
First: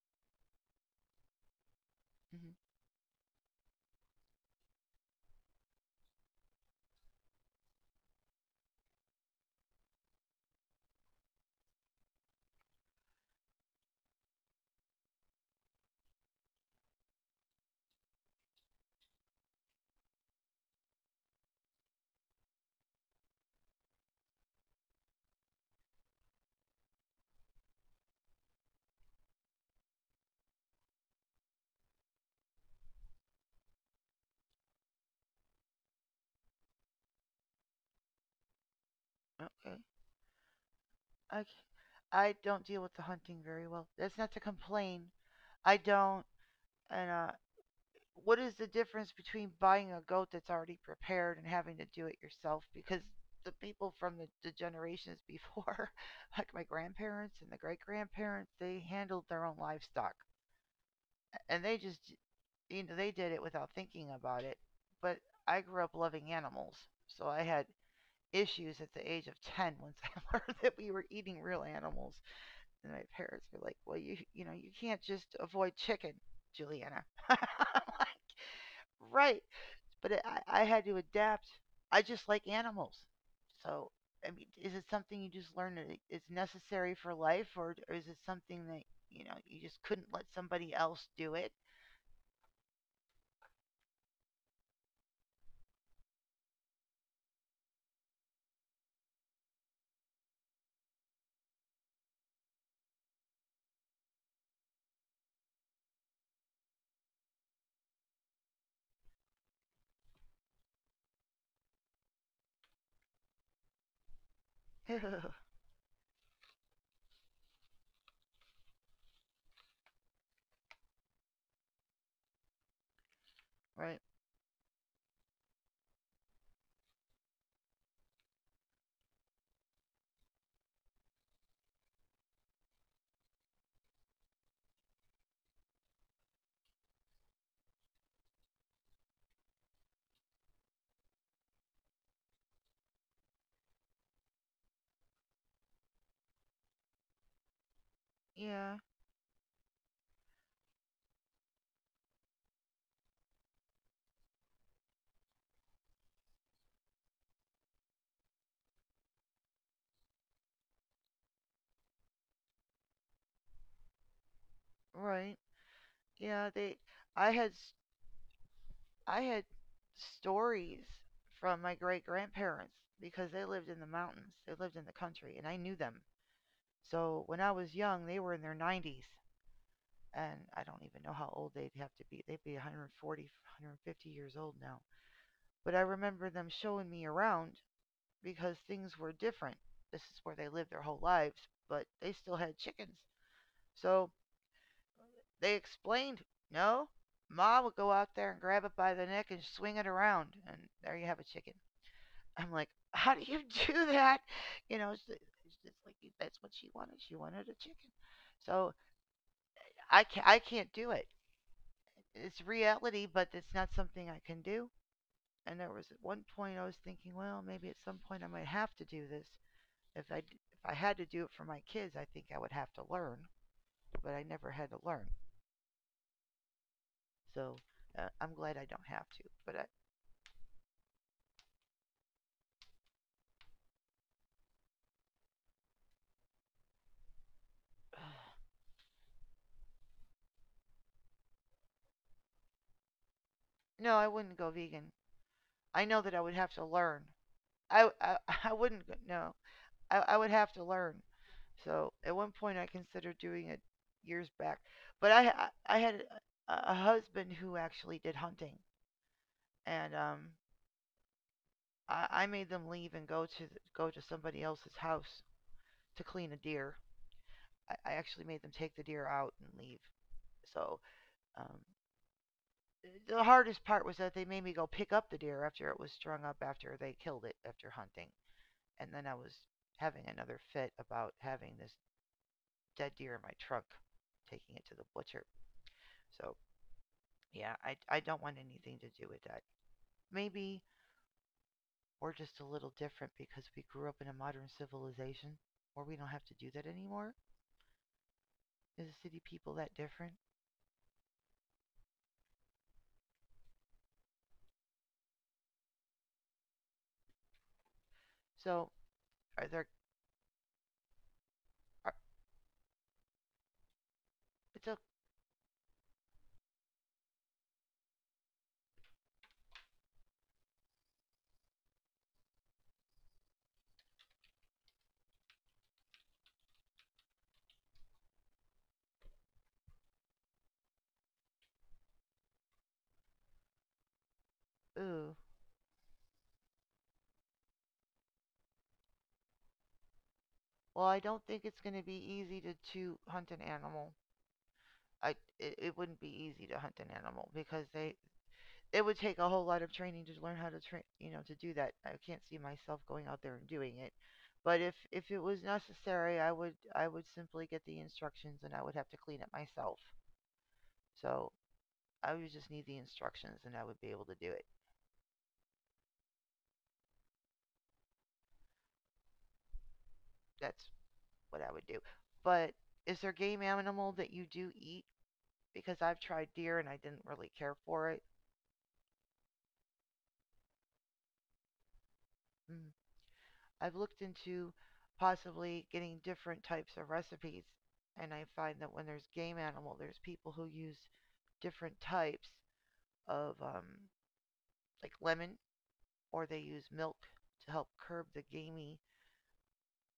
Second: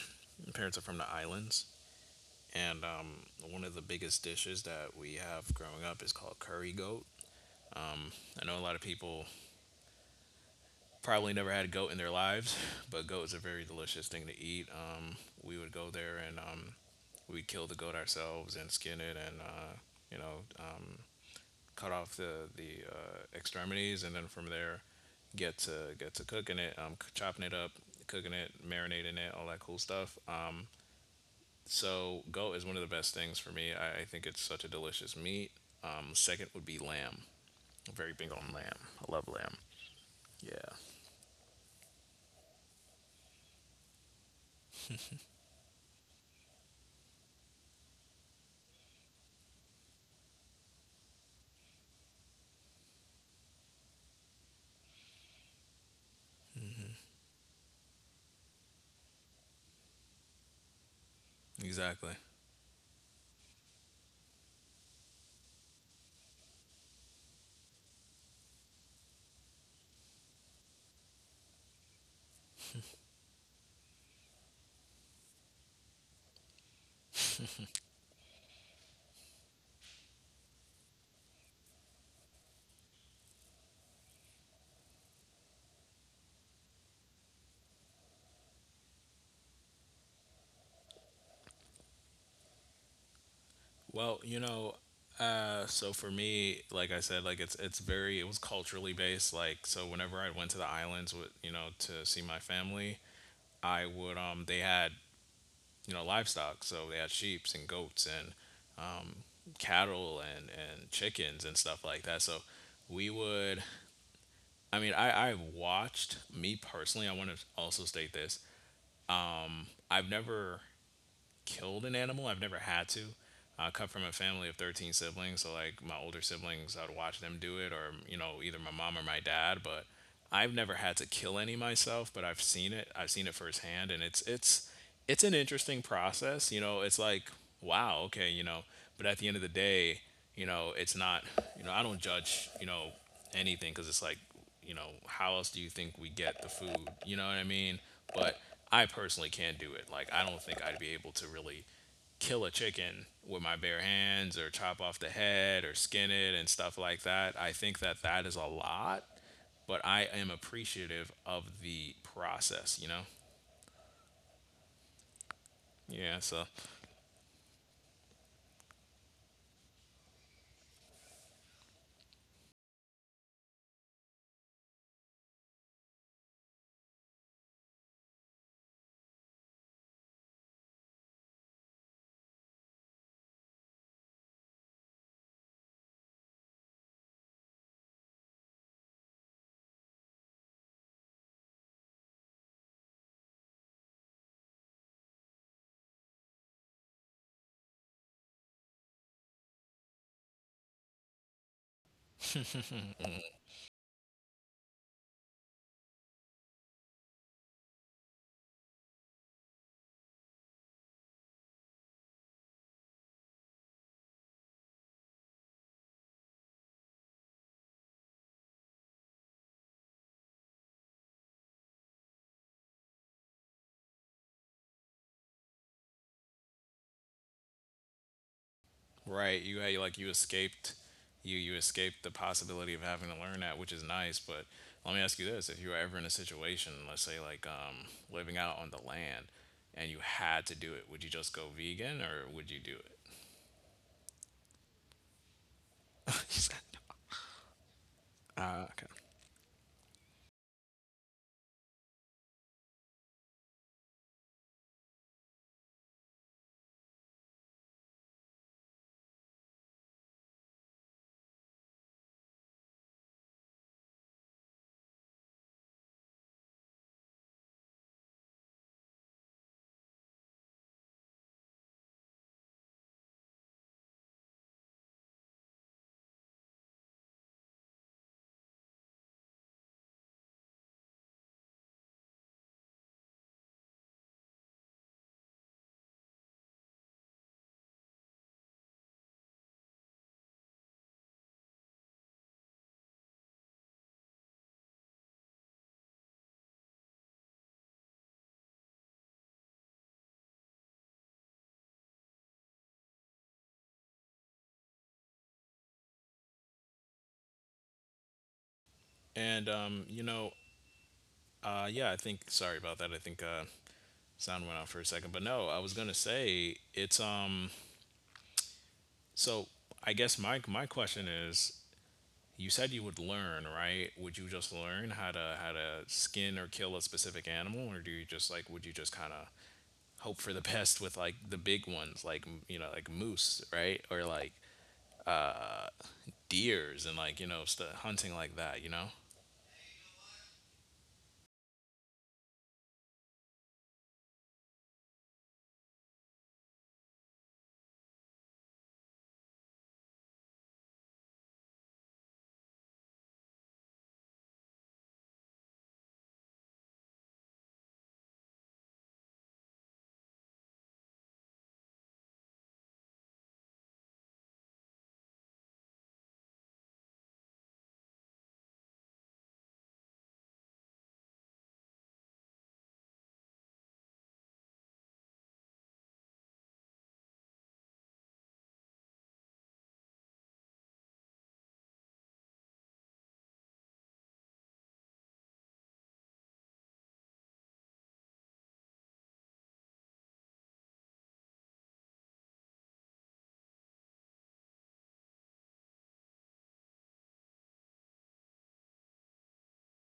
Speaker 2: my parents are from the islands,
Speaker 1: Hmm.
Speaker 2: and um, one of the biggest dishes that we have growing up is called curry goat. Um, I know a lot of people probably never had a goat in their lives, but goat is a very delicious thing to eat. Um, we would go there and, um, we'd kill the goat ourselves and skin it, and uh, you know, um, cut off the the uh, extremities, and then from there, get to get to cooking it, um, c- chopping it up, cooking it, marinating it, all that cool stuff. Um, so goat is one of the best things for me. I, I think it's such a delicious meat. Um, second would be lamb. I'm very big on lamb. I love lamb.
Speaker 1: Okay.
Speaker 2: Yeah,
Speaker 1: I I c- I don't deal with the hunting very well. That's not to complain. I don't. And uh, what is the difference between buying a goat that's already prepared and having to do it yourself? Because the people from the, the generations before, like my grandparents and the great grandparents, they handled their own livestock. And they just,
Speaker 2: exactly.
Speaker 1: you know, they did it without thinking about it. But I grew up loving animals. So I had issues at the age of ten once I learned that we were eating real animals. And my parents were like, "Well, you you know you can't just avoid chicken, Juliana." I'm like, right, but it, I, I had to adapt. I just like animals, so I mean, is it something you just learn that it- it's necessary for life, or, or is it something that you know you just couldn't let somebody else do it?
Speaker 2: Well, you know, uh, so for me, like I said, like it's it's very, it was culturally based. Like, so whenever I went to the islands with, you know, to see my family, I would, um they had, you know, livestock, so they had sheep and goats and, um, cattle and and chickens and stuff like that. So we would. I mean, I I watched, me personally, I want to also state this. I've never killed an animal. I've never had to. I come from
Speaker 1: Right?
Speaker 2: a family of thirteen siblings, so like my older siblings, I'd watch them do it, or, you know, either my mom or my dad. But I've never had to kill any myself, but I've seen it. I've seen it firsthand, and it's it's it's an interesting process. You know, it's like, wow, okay, you know. But at the end of the day, you know, it's not. You know, I don't judge, you know, anything, because it's like, you know, how else do you think we get the food? You know what I mean? But
Speaker 1: Yeah.
Speaker 2: I personally can't do it. Like, I don't think I'd be able to really kill a chicken with my bare hands or chop off the head or skin it and stuff like that. I think that that is a lot, but I am appreciative of the process, you know?
Speaker 1: Right.
Speaker 2: Yeah, so
Speaker 1: Yeah. They. I had. I had stories from my great grandparents because they lived in the mountains. They lived in the country, and I knew them. So when I was young, they were in their nineties, and I don't even know how old they'd have to be. They'd be a hundred and forty, one hundred fifty years old now. But I remember them showing me around because things were different. This is where they lived their whole lives, but they still had chickens. So they explained, no, Ma would go out there and grab it by the neck and swing it around, and there you have a chicken. I'm like, how do you do that? You know, it's, it's just like that's what she wanted. She wanted a chicken. So I can't, I can't do it. It's reality, but it's not something I can do. And there was at one point I was thinking, well, maybe at some point I might have to do this. If I if I had to do it for my kids, I think I would have to learn, but I never had to learn. So uh, I'm glad I don't have to.
Speaker 2: right.
Speaker 1: But
Speaker 2: You
Speaker 1: I,
Speaker 2: had like you escaped, you you escaped the possibility of having to learn that, which is nice. But let me ask you this: if you were ever in a situation, let's say like um, living out on the land, and you had to do it, would you just go vegan or would you do it?
Speaker 1: no, I wouldn't go vegan. I know that I would have to learn. I, I, I wouldn't
Speaker 2: Okay.
Speaker 1: go, no. I, I would have to learn. So at one point I considered doing it years back, but I I, I had a, a husband who actually did hunting, and um I, I made them leave and go to go to somebody else's house to clean a deer. I, I actually made them take the deer out and leave. So um, the hardest part was that they made me go pick up the deer after it was strung up after they killed it after hunting, and then I was having another fit about having this dead deer in my trunk, taking it to the butcher. So yeah, I I don't want anything to do with that. Maybe we're just a little different because we grew up in a modern civilization where we don't have to do that anymore. Is the city people that different? So are
Speaker 2: And
Speaker 1: there?
Speaker 2: um, you know, uh,
Speaker 1: Are,
Speaker 2: yeah, I think sorry about that. I think uh, sound went
Speaker 1: it's
Speaker 2: out
Speaker 1: a
Speaker 2: for a second, but no, I was gonna say it's um. So I guess my my question is you said you would learn, right? Would you just learn how to how to skin or kill a specific animal, or do you just like would you just kind of hope for the best with like the big ones, like m- you know, like moose, right, or like
Speaker 1: ooh.
Speaker 2: uh, deers and like you know st- hunting like that, you know?
Speaker 1: Well, I don't think it's going to be easy to to hunt an animal. I it, it wouldn't be easy to hunt an animal because they it would take a whole lot of training to learn how to train, you know, to do that. I can't see myself going out there and doing it. But if if it was necessary, I would I would simply get the instructions and I would have to clean it myself. So I would just need the instructions and I would be able to do it. That's what I would do. But is there game animal that you do eat? Because I've tried deer and I didn't really care for it. Mm. I've looked into possibly getting different types of recipes, and I find that when there's game animal, there's people who use different types of um, like lemon, or they use milk to help curb the gamey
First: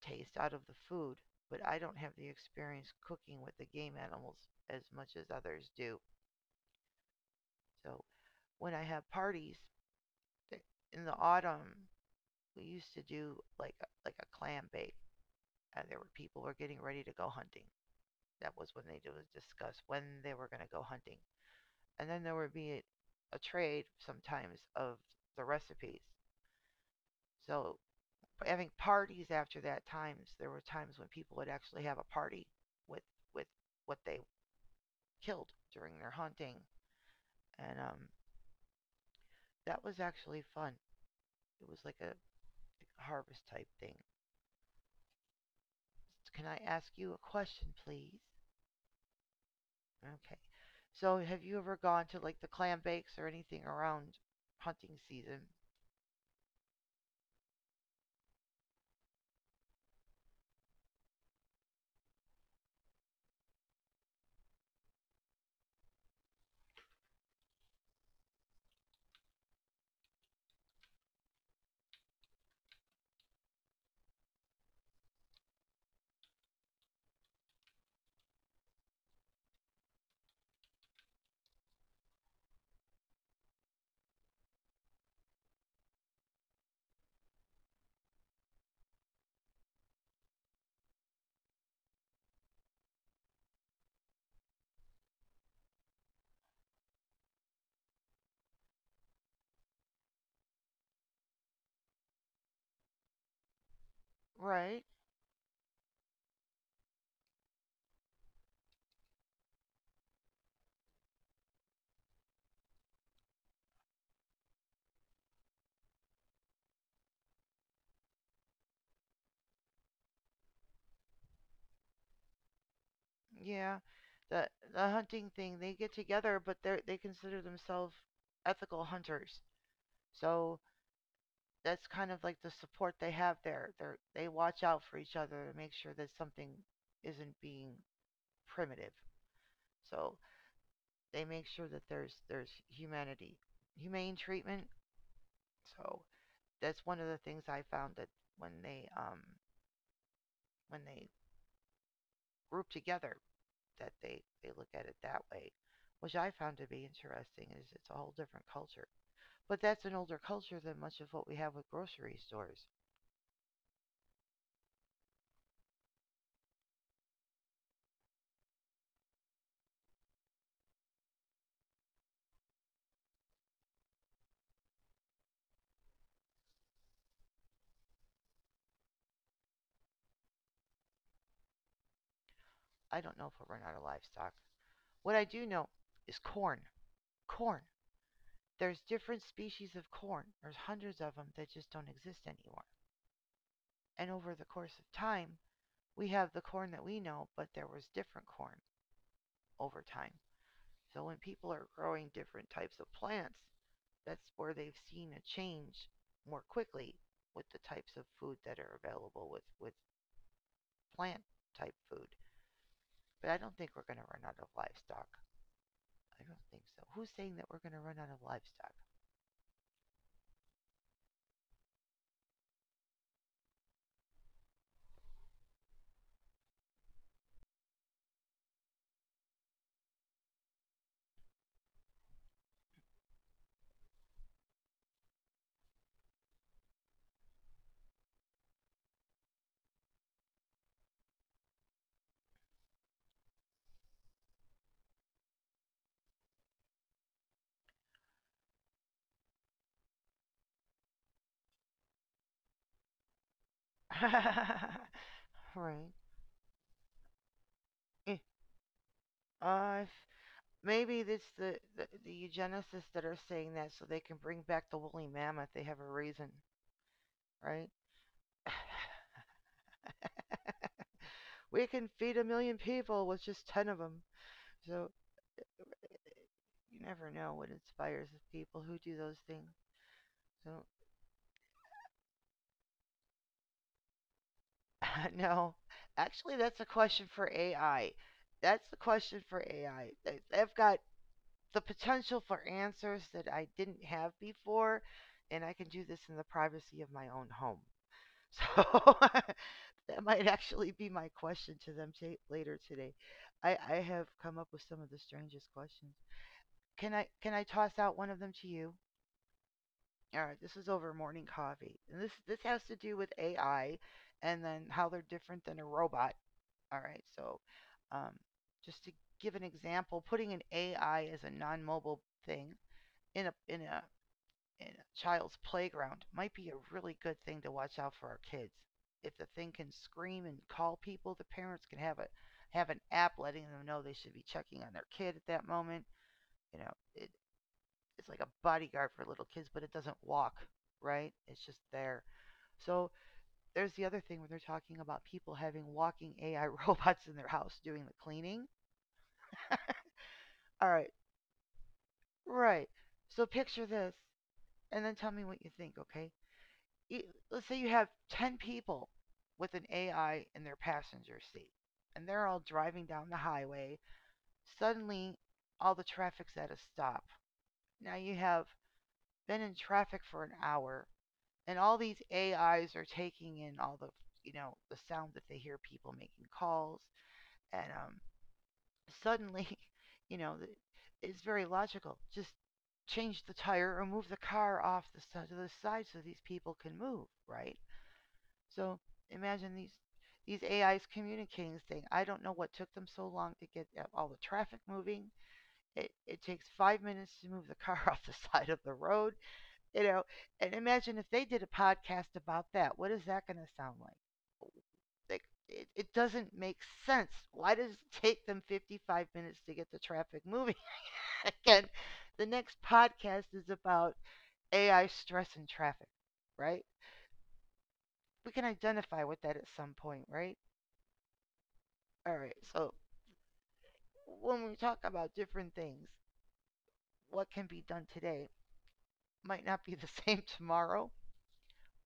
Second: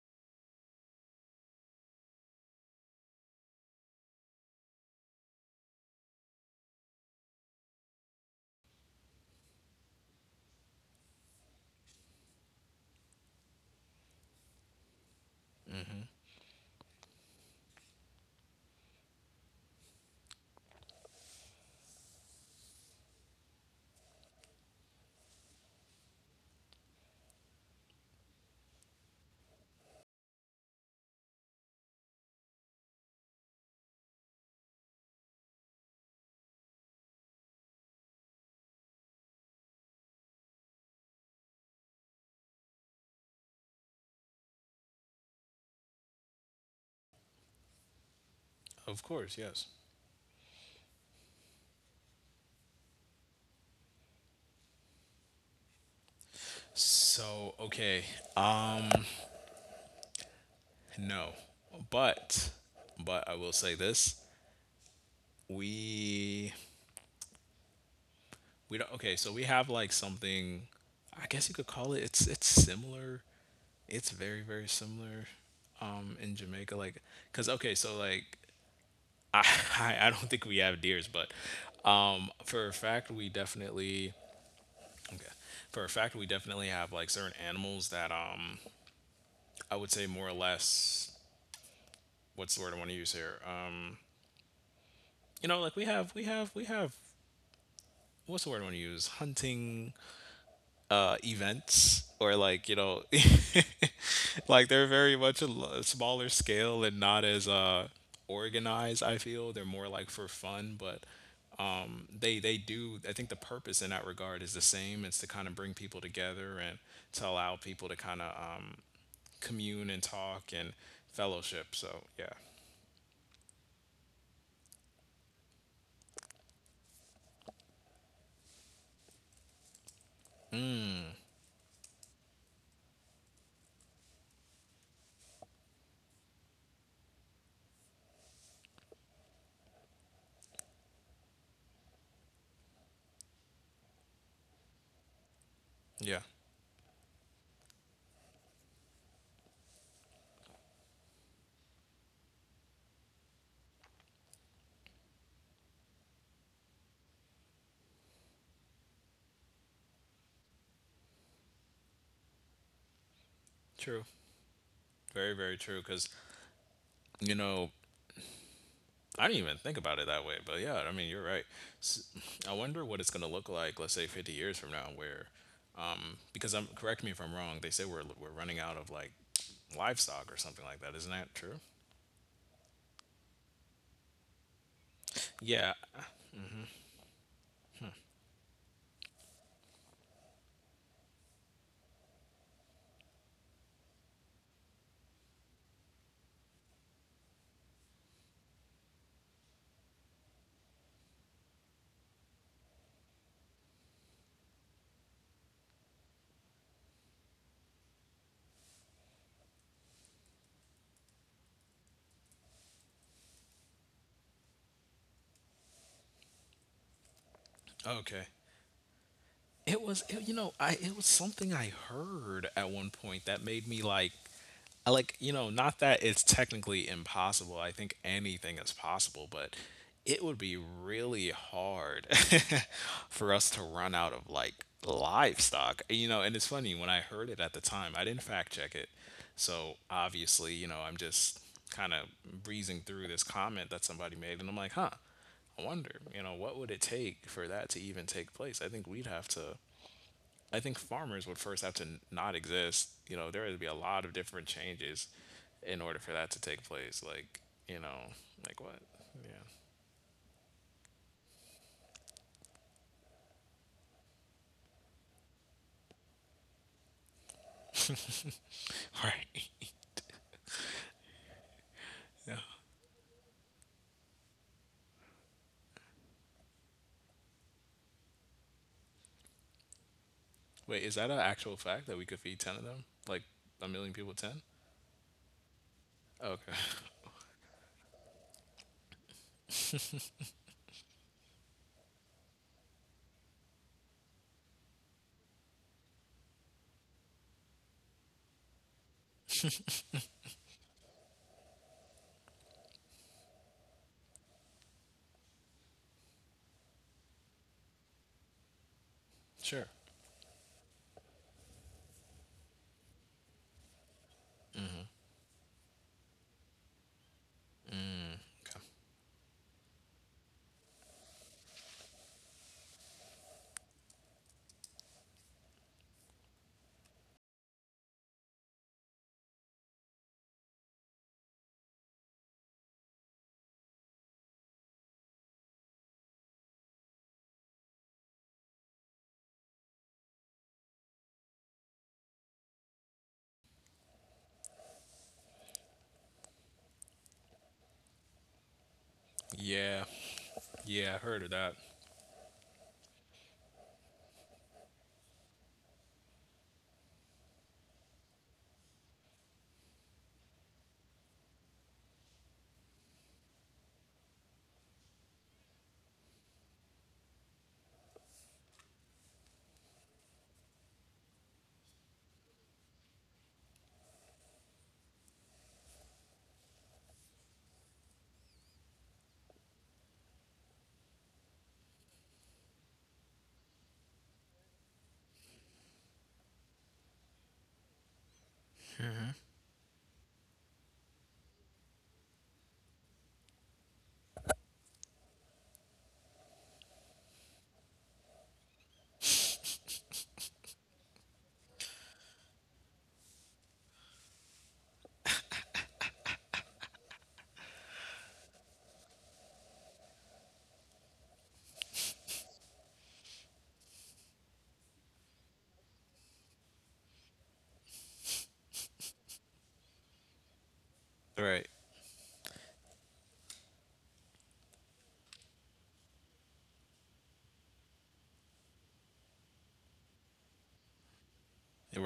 Speaker 1: taste out of the food. But I don't have the experience cooking with the game animals as much as others do. So when I have parties in the autumn, we used to do like a, like a clam bake, and there were people who were getting ready to go hunting. That was when they would discuss when they were going to go hunting, and then there would be a, a trade sometimes of the recipes. So having parties after that, times there were times when people would actually have a party with with what they killed during their hunting, and um that was actually fun. It was like a harvest type thing. Can I ask you a question, please?
Speaker 2: Of course, yes.
Speaker 1: Okay, so have you ever gone to like the clam bakes or anything around hunting season?
Speaker 2: So okay, um, no, but but I will say this: we we don't. Okay, so we have like something. I guess you could call it. It's it's similar, it's very very similar um in Jamaica, like cuz okay so like I, I I don't think we have deers, but um for a fact we definitely okay for a fact we definitely have like certain animals that um I would say more or less, what's the word I want to use here, um you know like we have we have we have what's the word I want to use, hunting uh, events or like you know, like they're
Speaker 1: Right.
Speaker 2: very much a l- smaller scale and not as uh organized, I feel they're more like for fun. But um they they do, I think the purpose in that regard is the same. It's to kind of bring people together and to allow people to kind of um commune and talk and fellowship, so yeah.
Speaker 1: Yeah, the the hunting thing, they get together, but they they consider themselves ethical hunters. So that's kind of like the support they have there. They are they watch out for each other to make sure that something isn't being primitive. So they make sure that there's there's humanity, humane treatment. So
Speaker 2: Yeah,
Speaker 1: that's one of the things I found, that when they um when they group together, that they they look at it that way, which I found to be interesting. Is it's a whole different culture. But that's an older culture than much of what we have with grocery stores.
Speaker 2: true, very very true because you know, I didn't even think about it that way, but yeah, I mean, you're right. S I I wonder what it's going to look like, let's say fifty years from now, where, um, because I'm, correct me if I'm wrong, they say we're, we're running out of like livestock or something like that. Isn't that true?
Speaker 1: I don't know if we're run out of livestock. What I do know
Speaker 2: Yeah.
Speaker 1: is corn. Corn. There's different species of corn. There's hundreds of them that just don't exist anymore. And over the course of time, we have the corn that we know, but there was different corn over time. So when people are growing different types of plants, that's where they've seen a change more quickly with the types of food that are available with, with plant type food. But I don't think we're going to run out of livestock. I don't think so. Who's saying that we're going to run out of
Speaker 2: Okay.
Speaker 1: livestock?
Speaker 2: It was, it, you know, I, it was something I heard at one point that made me like I like, you know, not that it's technically impossible. I think anything is possible, but it would be really hard for us to run out of like livestock. You know, and it's funny, when I heard it at the time, I didn't fact check it. So obviously, you know, I'm just kind of breezing through this comment that somebody made and I'm like, huh, I wonder, you know, what would it take for that to even take place? I think we'd have to I think farmers would first have to n- not exist. You know, there would be a lot of different changes in
Speaker 1: Right.
Speaker 2: order for that to take place. Like, you know,
Speaker 1: Eh,
Speaker 2: like what? Yeah.
Speaker 1: I Maybe it's the, the the eugenicists that are saying that so they can bring back the woolly mammoth. They have a reason, right?
Speaker 2: All right.
Speaker 1: We can feed a
Speaker 2: Yeah.
Speaker 1: million people with just ten of them. So you never know what inspires the people who do those things. So
Speaker 2: Wait, is that an actual fact that we could feed ten of them? Like a million people ten?
Speaker 1: no, actually,
Speaker 2: Okay.
Speaker 1: that's a question for A I. That's a question for A I. They- have got the potential for answers that I didn't have before, and I can do this in the privacy of my own home. So that might actually be my question to them ta later today. I, I have come up with some of the strangest questions. Can I can I toss out one of them to you?
Speaker 2: Sure.
Speaker 1: All right, this is over morning coffee, and this this has to do with A I, and then how they're different than a robot. All right, so um,
Speaker 2: Okay.
Speaker 1: just to give an example, putting an A I as a non-mobile thing in a in a in a child's playground might be a really good thing to watch out for our kids. If the thing can scream and call people, the parents can have a have an app letting them know they should be checking on their kid at that moment. You know, it, it's like a bodyguard for little kids, but it doesn't walk, right? It's just there. So there's the other thing when they're talking about people having walking A I robots in their house doing the cleaning.
Speaker 2: Yeah.
Speaker 1: All right,
Speaker 2: Yeah, I heard of that.
Speaker 1: right. So picture this and then tell me what you think, okay? you, let's say you have ten people with an A I in their passenger seat and they're all driving down the highway. Suddenly, all the traffic's at a stop. Now you have been in traffic for an hour, and all these A Is are taking in all the, you know, the sound that they hear people making calls and um suddenly, you know, it's very logical. Just change the tire or move the car off the to the side so these people can move, right? So imagine these these A Is communicating, saying, I don't know what took them so long to get all the traffic moving. It it takes five minutes to move the car off the side of the road, you know. And imagine if they did a podcast about that. What is that going to sound like? Like it, it doesn't make sense. Why does it take them fifty-five minutes to get the traffic moving? Again, the next podcast is about A I stress and traffic, right? We can identify with that at some point, right?
Speaker 2: Right.
Speaker 1: All right. So when we talk about different things, what can be done today might not be the same tomorrow,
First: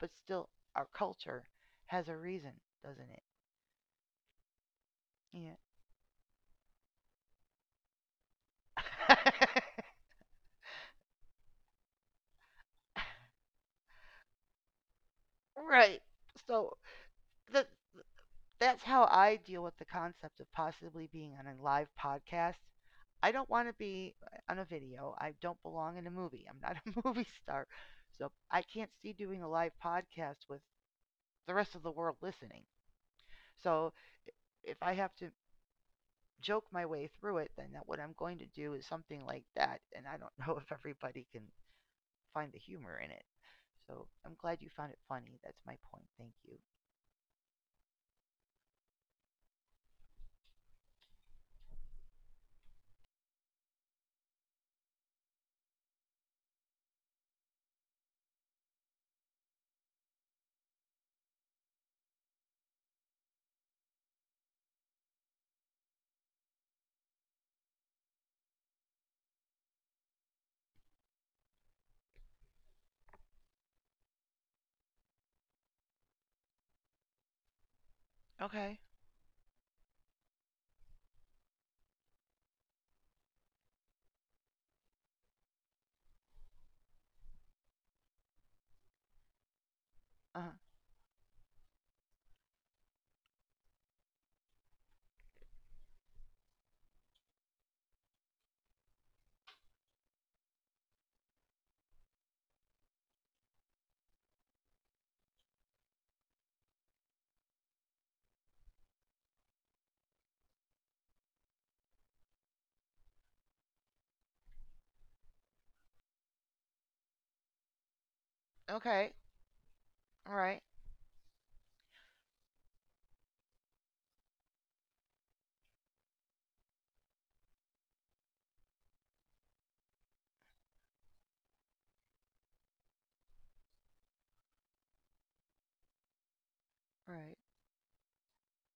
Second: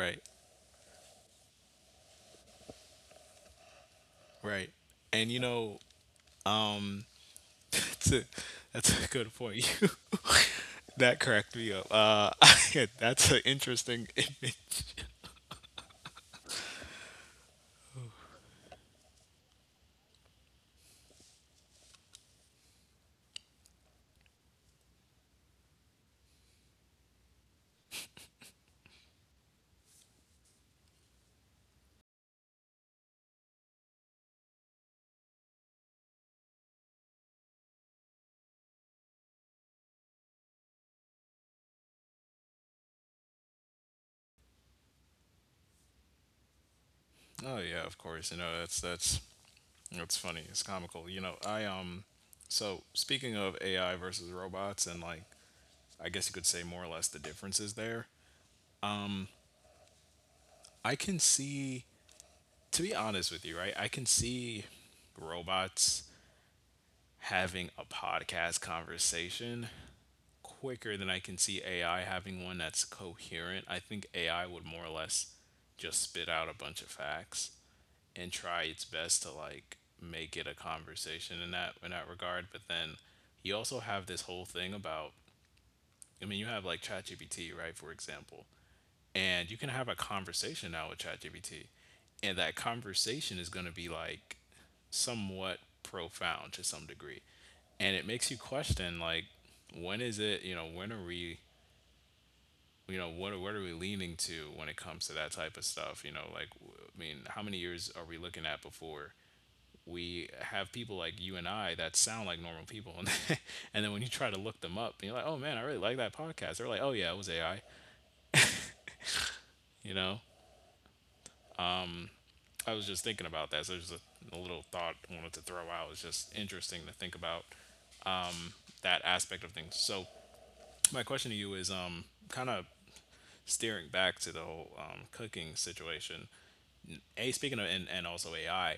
Speaker 1: but still our culture has a reason, doesn't it?
Speaker 2: Right. And you know, that's a, that's a good
Speaker 1: Yeah.
Speaker 2: point. You that cracked me up. Uh, that's an interesting image.
Speaker 1: Right. So the, that's how I deal with the concept of possibly being on a live podcast. I don't want to be uh, on a video. I don't belong in a movie. I'm not a movie star. So I can't see doing a live podcast with the rest of the world listening. So if I have to joke my way through it, then what I'm going to do is something like that. And I don't know if everybody can find the humor in it. So I'm glad you found it funny. That's my point. Thank you.
Speaker 2: Oh yeah, of course. You know, that's that's that's funny. It's comical. You know, I um so speaking of A I versus robots and like, I guess you could say more or less the differences there. I can see, to be honest with you, right? I can see robots having a podcast conversation quicker than I can see A I having one that's coherent. I think A I would more or less just spit out a bunch of facts and try
Speaker 1: Okay.
Speaker 2: its best to like make it a conversation in that in that regard. But then you also have this whole thing about I mean you have like ChatGPT, right, for example. And you can have a
Speaker 1: Uh-huh.
Speaker 2: conversation now with ChatGPT. And that conversation is gonna be like somewhat profound to some degree. And it makes you question like when is it, you know, when are we, you know, what what are we leaning to when it comes to that type of stuff, you know, like w- I mean how many years are we looking at before we have people like you and I that sound like normal people, and then when you try to look them up, and you're like, oh man, I really like that podcast. They're like, oh yeah, it was A I.
Speaker 1: Okay.
Speaker 2: You know,
Speaker 1: All right.
Speaker 2: I was just thinking about that. So there's a, a little thought I wanted to throw out. It's just interesting to think about that aspect of things. So my question to you is, um, kind of steering back to the whole um, cooking situation.
Speaker 1: All
Speaker 2: A
Speaker 1: right.
Speaker 2: Speaking of, and, and also A I,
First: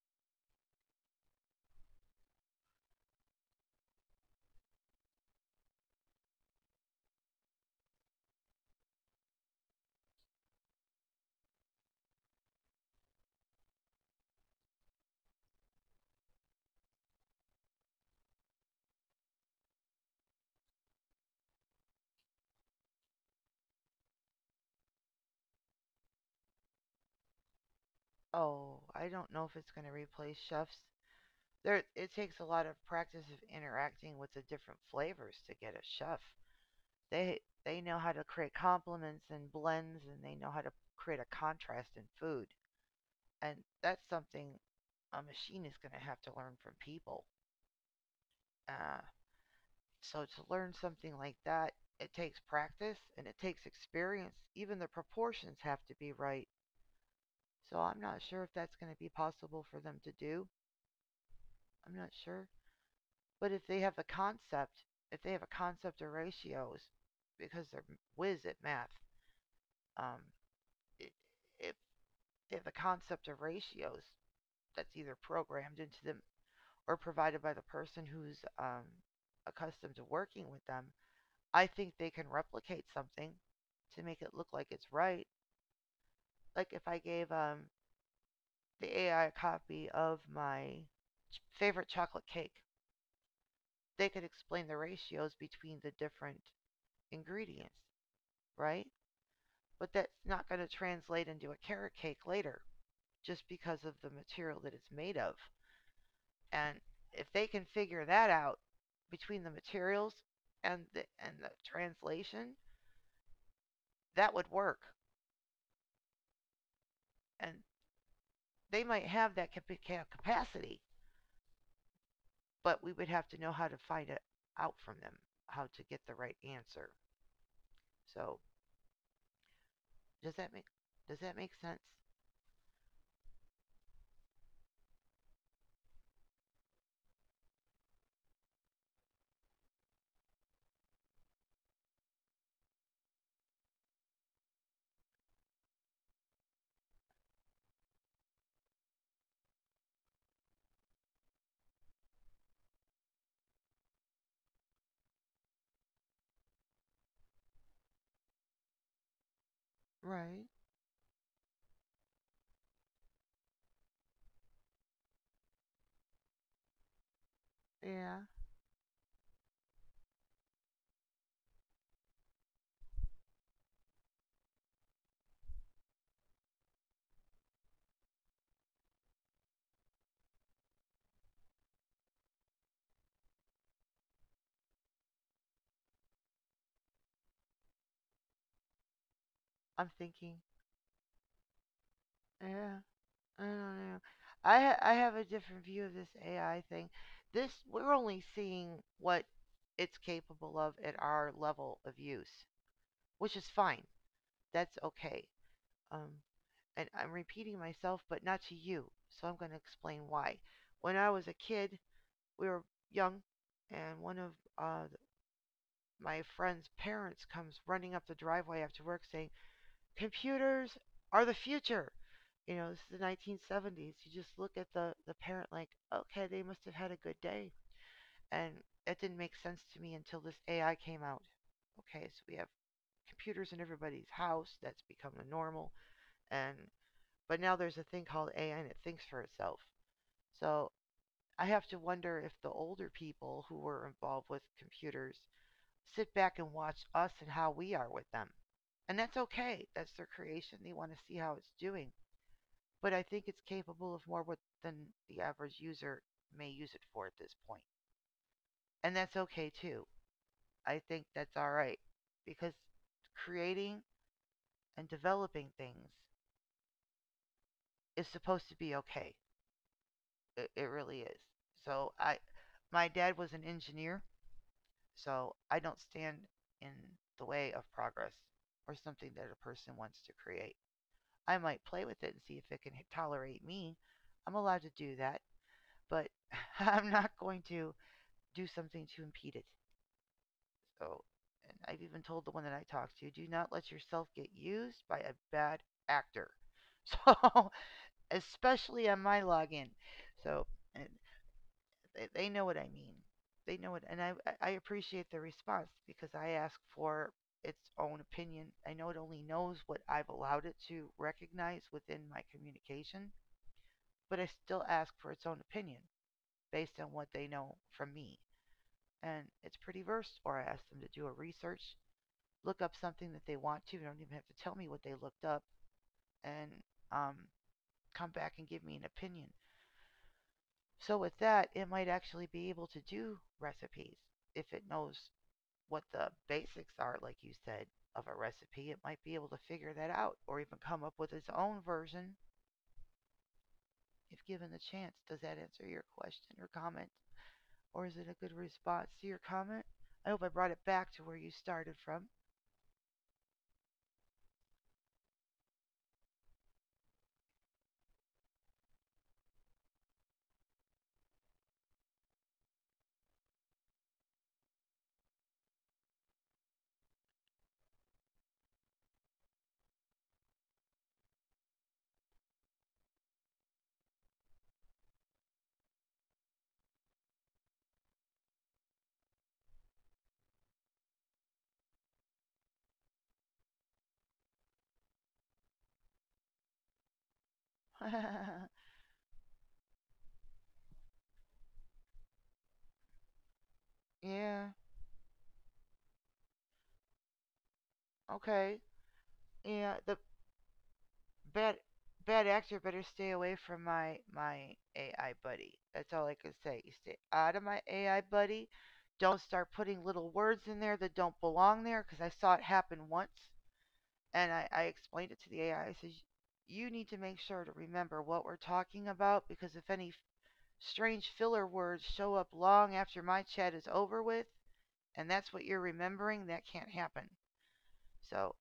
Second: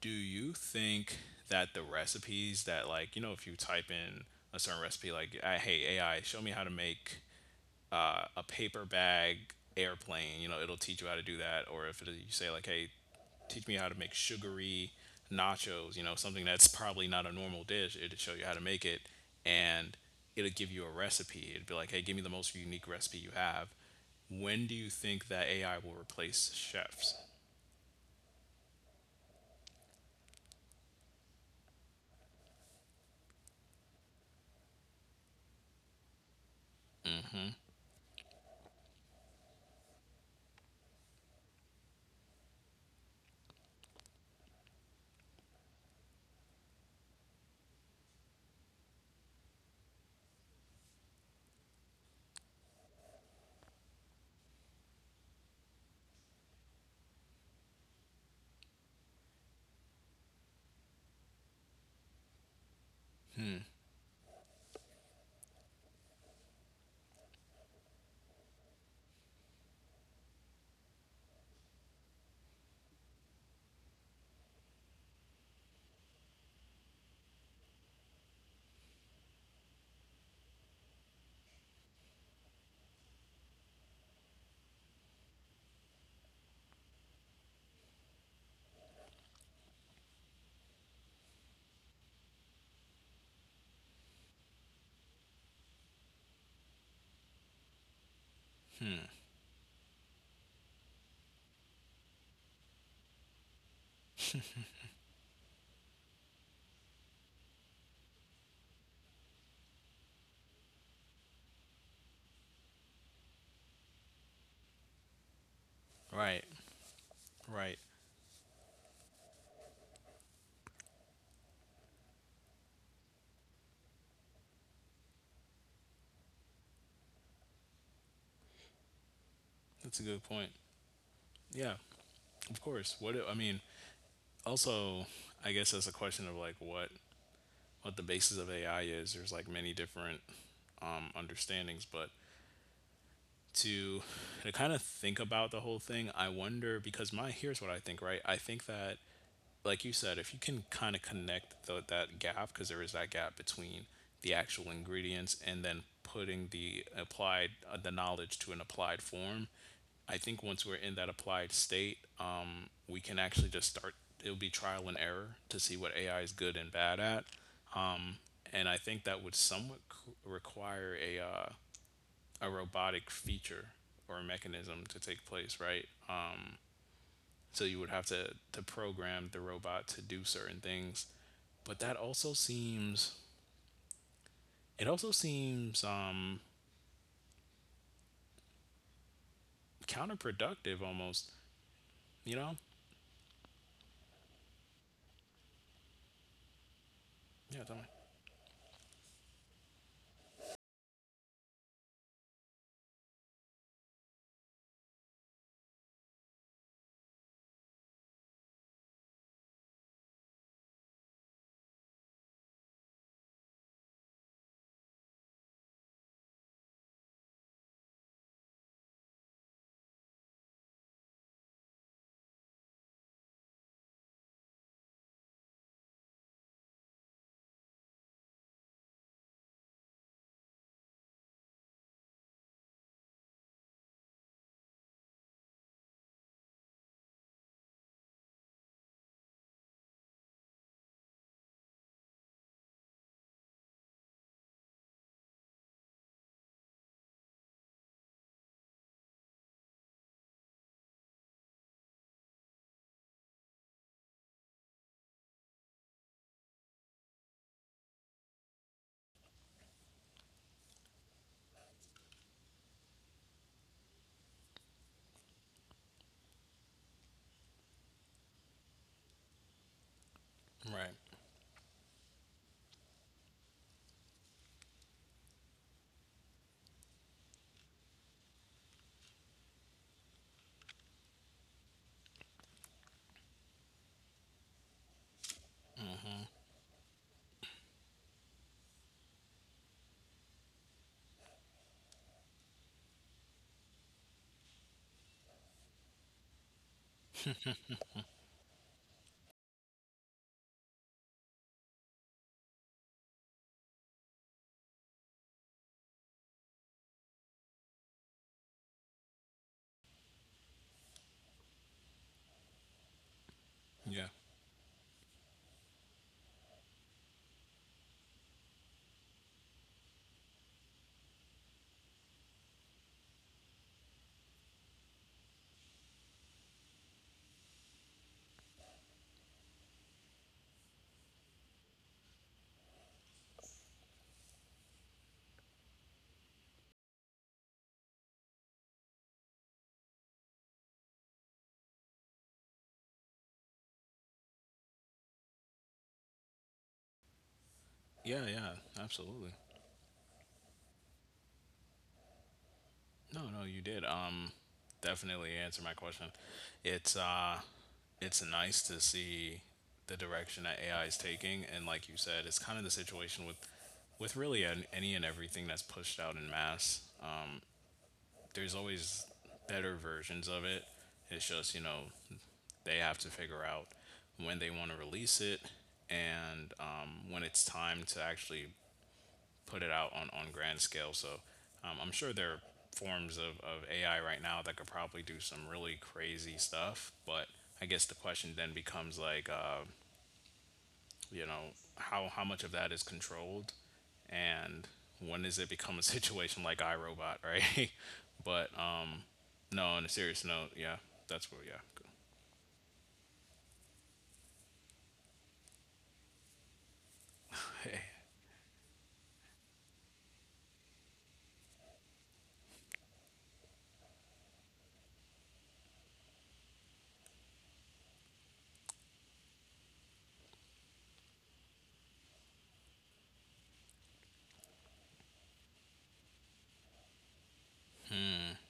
Speaker 2: do you think that the recipes, that like, you know, if you type in a certain recipe, like I, hey A I, show me how to make uh, a paper bag airplane, you know, it'll teach you how to do that. Or if it, you say like, hey, teach me how to make sugary nachos, you know, something that's probably not a normal dish, it'll show you how to make it. And it'll give you a recipe, it'd be like, hey, give me the most unique recipe you have. When do you think that A I will replace chefs?
Speaker 1: Oh, I don't know if it's going to replace chefs. There, it takes a lot of practice of interacting with the different flavors to get a chef. They they know how to create complements and blends, and they know how to create a contrast in food. And that's something a machine is going to have to learn from people. Uh, so to learn something like that, it takes practice and it takes experience. Even the proportions have to be right. So I'm not sure if that's going to be possible for them to do. I'm not sure. But if they have the concept, if they have a concept of ratios, because they're whiz at math, um, if they have the concept of ratios that's either programmed into them or provided by the person who's um, accustomed to working with them, I think they can replicate something to make it look like it's right. Like if I gave um, the A I a copy of my ch- favorite chocolate cake, they could explain the ratios between the different ingredients, right?
Speaker 2: Hmm.
Speaker 1: But that's not going to translate into a carrot cake later just because of the material that it's made of. And if they can figure that out between the materials and the, and the translation, that would work.
Speaker 2: Right,
Speaker 1: And
Speaker 2: right.
Speaker 1: they might have that capacity, but we would have to know how to find it out from them, how to get the right answer. So
Speaker 2: That's a good
Speaker 1: does
Speaker 2: point.
Speaker 1: that make does that make
Speaker 2: Yeah,
Speaker 1: sense?
Speaker 2: of course. What it- I mean, also, I guess that's a question of like what what the basis of A I is. There's like many different um, understandings, but to to kind of think about the whole thing, I wonder because my here's what I think. Right, I think that, like you said, if you can kind of connect the, that gap, because there is that gap between the actual ingredients and then putting the applied uh, the knowledge to an applied form, I think
Speaker 1: Right.
Speaker 2: once we're in that applied state, um, we can actually just start. It'll be trial and error to see what A I is good and bad at,
Speaker 1: Yeah.
Speaker 2: and I think that would somewhat c- require a uh, a robotic feature or a mechanism to take place, right? So you would have to to program the robot to do certain things, but that also seems, it also seems um
Speaker 1: I'm thinking.
Speaker 2: counterproductive almost, you know.
Speaker 1: Yeah. I don't know. I ha- I have a different view of this A I thing. This,
Speaker 2: Yeah, tell me.
Speaker 1: we're only seeing what it's capable of at our level of use, which is fine. That's okay. Um, and I'm repeating myself, but not to you. So I'm going to explain why. When I was a kid, we were young, and one of uh, my friend's parents comes running up the driveway after work saying, computers are the future. You know, this is the nineteen seventies. You just look at the, the parent like, okay, they must have had a good day. And that didn't make sense to me until this A I came out. Okay, so we have computers in everybody's house. That's become the normal. And but now there's a thing called A I and it thinks for itself. So I have to wonder if the older people who were involved with computers sit back and watch us and how we are with them. And that's okay. That's their creation. They want to see how it's doing. But I think it's capable of more than the average user may use it for at this point. And that's okay too. I think that's all right because creating and developing things is supposed to be okay. It, it
Speaker 2: Right.
Speaker 1: really is. So I, my dad was an engineer, so I don't stand in the way of progress or something that a person wants to create. I might play with it and see if it can tolerate me. I'm allowed to do that, but I'm not going to do something to impede it. So, and I've even told the one that I talked to, do not let yourself get used by a bad actor. So, especially on my login. So, and They, they know what I mean. They know it, and I I- I appreciate the response because I ask for its own opinion. I know it only knows what I've allowed it to recognize within my communication,
Speaker 2: Yeah.
Speaker 1: but I still ask for its own opinion based on what they know from me. And it's pretty versed, or I ask them to do a research, look up something that they want to. They don't even have to tell me what they looked up, and um, come back and give me an opinion. So with that, it might actually be able to do recipes if it knows what the basics are, like you said, of a recipe, it might be able to figure that out or even come up with its own version if given the chance. Does that answer your question or comment? Or is it a
Speaker 2: Yeah,
Speaker 1: good
Speaker 2: yeah,
Speaker 1: response to your
Speaker 2: absolutely.
Speaker 1: comment? I hope I brought it back to where you started from.
Speaker 2: No, no, you did, um definitely answer my question. it's uh it's nice to see the direction that AI is taking, and like you said, it's kind of the situation with with really an, any and everything that's pushed out in mass. There's always better versions of it. It's just, you know, they have to figure out when they want to release it, and um, when it's time to actually put it out on, on grand scale. So um, I'm sure there are forms of, of A I right now that could probably do some really crazy stuff. But I guess the question then becomes like, uh, you know, how, how much of that is controlled,
Speaker 1: Yeah,
Speaker 2: and when does it become a situation like iRobot, right? but
Speaker 1: okay.
Speaker 2: um, no,
Speaker 1: Yeah,
Speaker 2: on a
Speaker 1: the
Speaker 2: serious note, yeah, that's what, yeah.
Speaker 1: bad,
Speaker 2: Cool.
Speaker 1: bad actor better stay away from my my A I buddy. That's all I can say. You stay out of my
Speaker 2: Hey.
Speaker 1: A I buddy. Don't start putting little words in there that don't belong there because I saw it happen once and I, I explained it to the A I. I I said, you need to make sure to remember what we're talking about because if any strange filler words show up long after my chat is over with and that's what you're remembering, that can't happen. So,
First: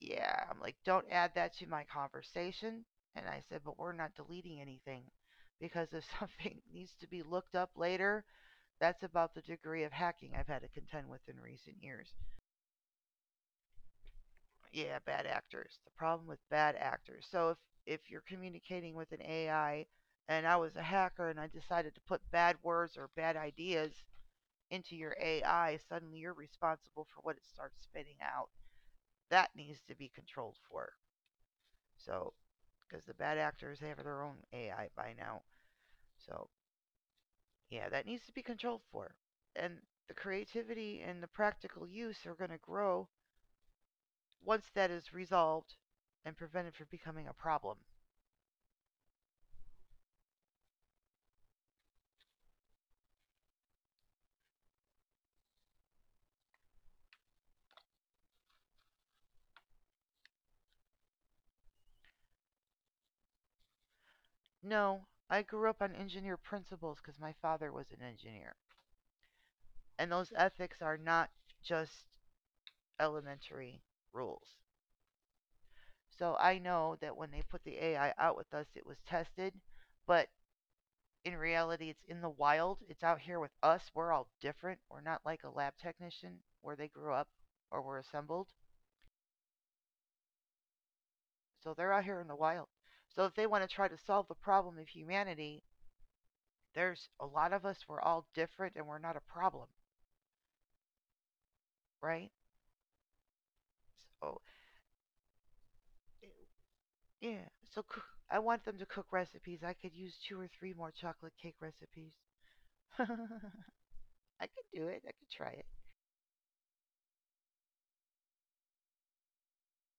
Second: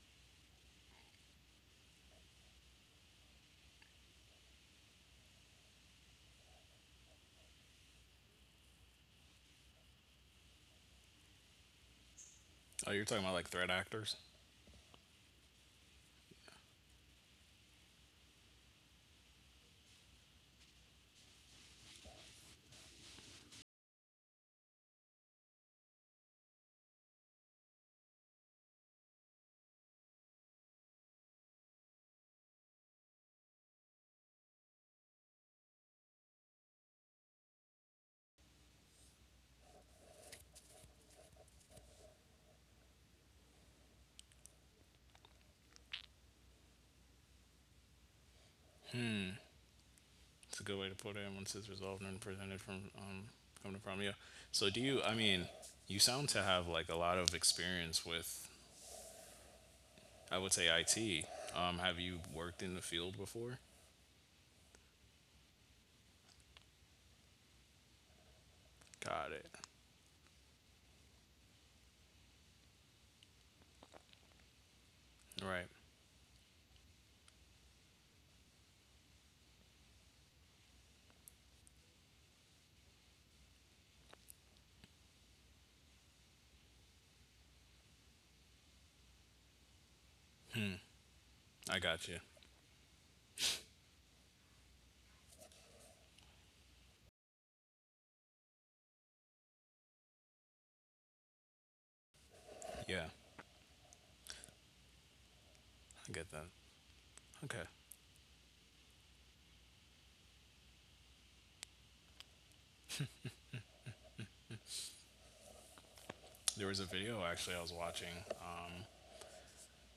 Speaker 1: yeah, I'm like, don't add that to my conversation. And I said, but we're not deleting anything because if something needs to be looked up later, that's about the degree of hacking I've had to contend with in recent years.
Speaker 2: Oh, you're talking about like threat actors?
Speaker 1: Yeah, bad actors. The problem with bad actors. So if if you're communicating with an A I and I was a hacker and I decided to put bad words or bad ideas into your A I, suddenly you're responsible for what it starts spitting out. That needs to be controlled for. So because the bad actors have their own A I by now. So yeah, that needs to be controlled for. And the creativity and the practical use are going to grow once that is resolved and prevented from becoming a problem.
Speaker 2: Hmm. It's a good way to put it. And once it's resolved and presented from um, coming from, yeah. So do you? I mean, you sound to have like a lot of experience with. I would say I T. Um, have you worked in the field before?
Speaker 1: No, I grew up on engineer principles because my father was an engineer.
Speaker 2: Got it.
Speaker 1: And those ethics are not just elementary rules.
Speaker 2: Right.
Speaker 1: So I know that when they put the A I out with us, it was tested, but in reality, it's in the wild. It's out here with us. We're all different. We're not like a lab technician where they grew up or were assembled.
Speaker 2: Hmm.
Speaker 1: So
Speaker 2: I
Speaker 1: they're out
Speaker 2: got
Speaker 1: here
Speaker 2: you.
Speaker 1: in the wild. So if they want to try to solve the problem of humanity, there's a lot of us. We're all different and we're not a problem, right?
Speaker 2: Yeah, I
Speaker 1: So,
Speaker 2: get that.
Speaker 1: yeah.
Speaker 2: Okay.
Speaker 1: So I want them to cook recipes. I could use two or three more chocolate cake recipes. I could do it. I could try it.
Speaker 2: There was a video actually I was watching. Um,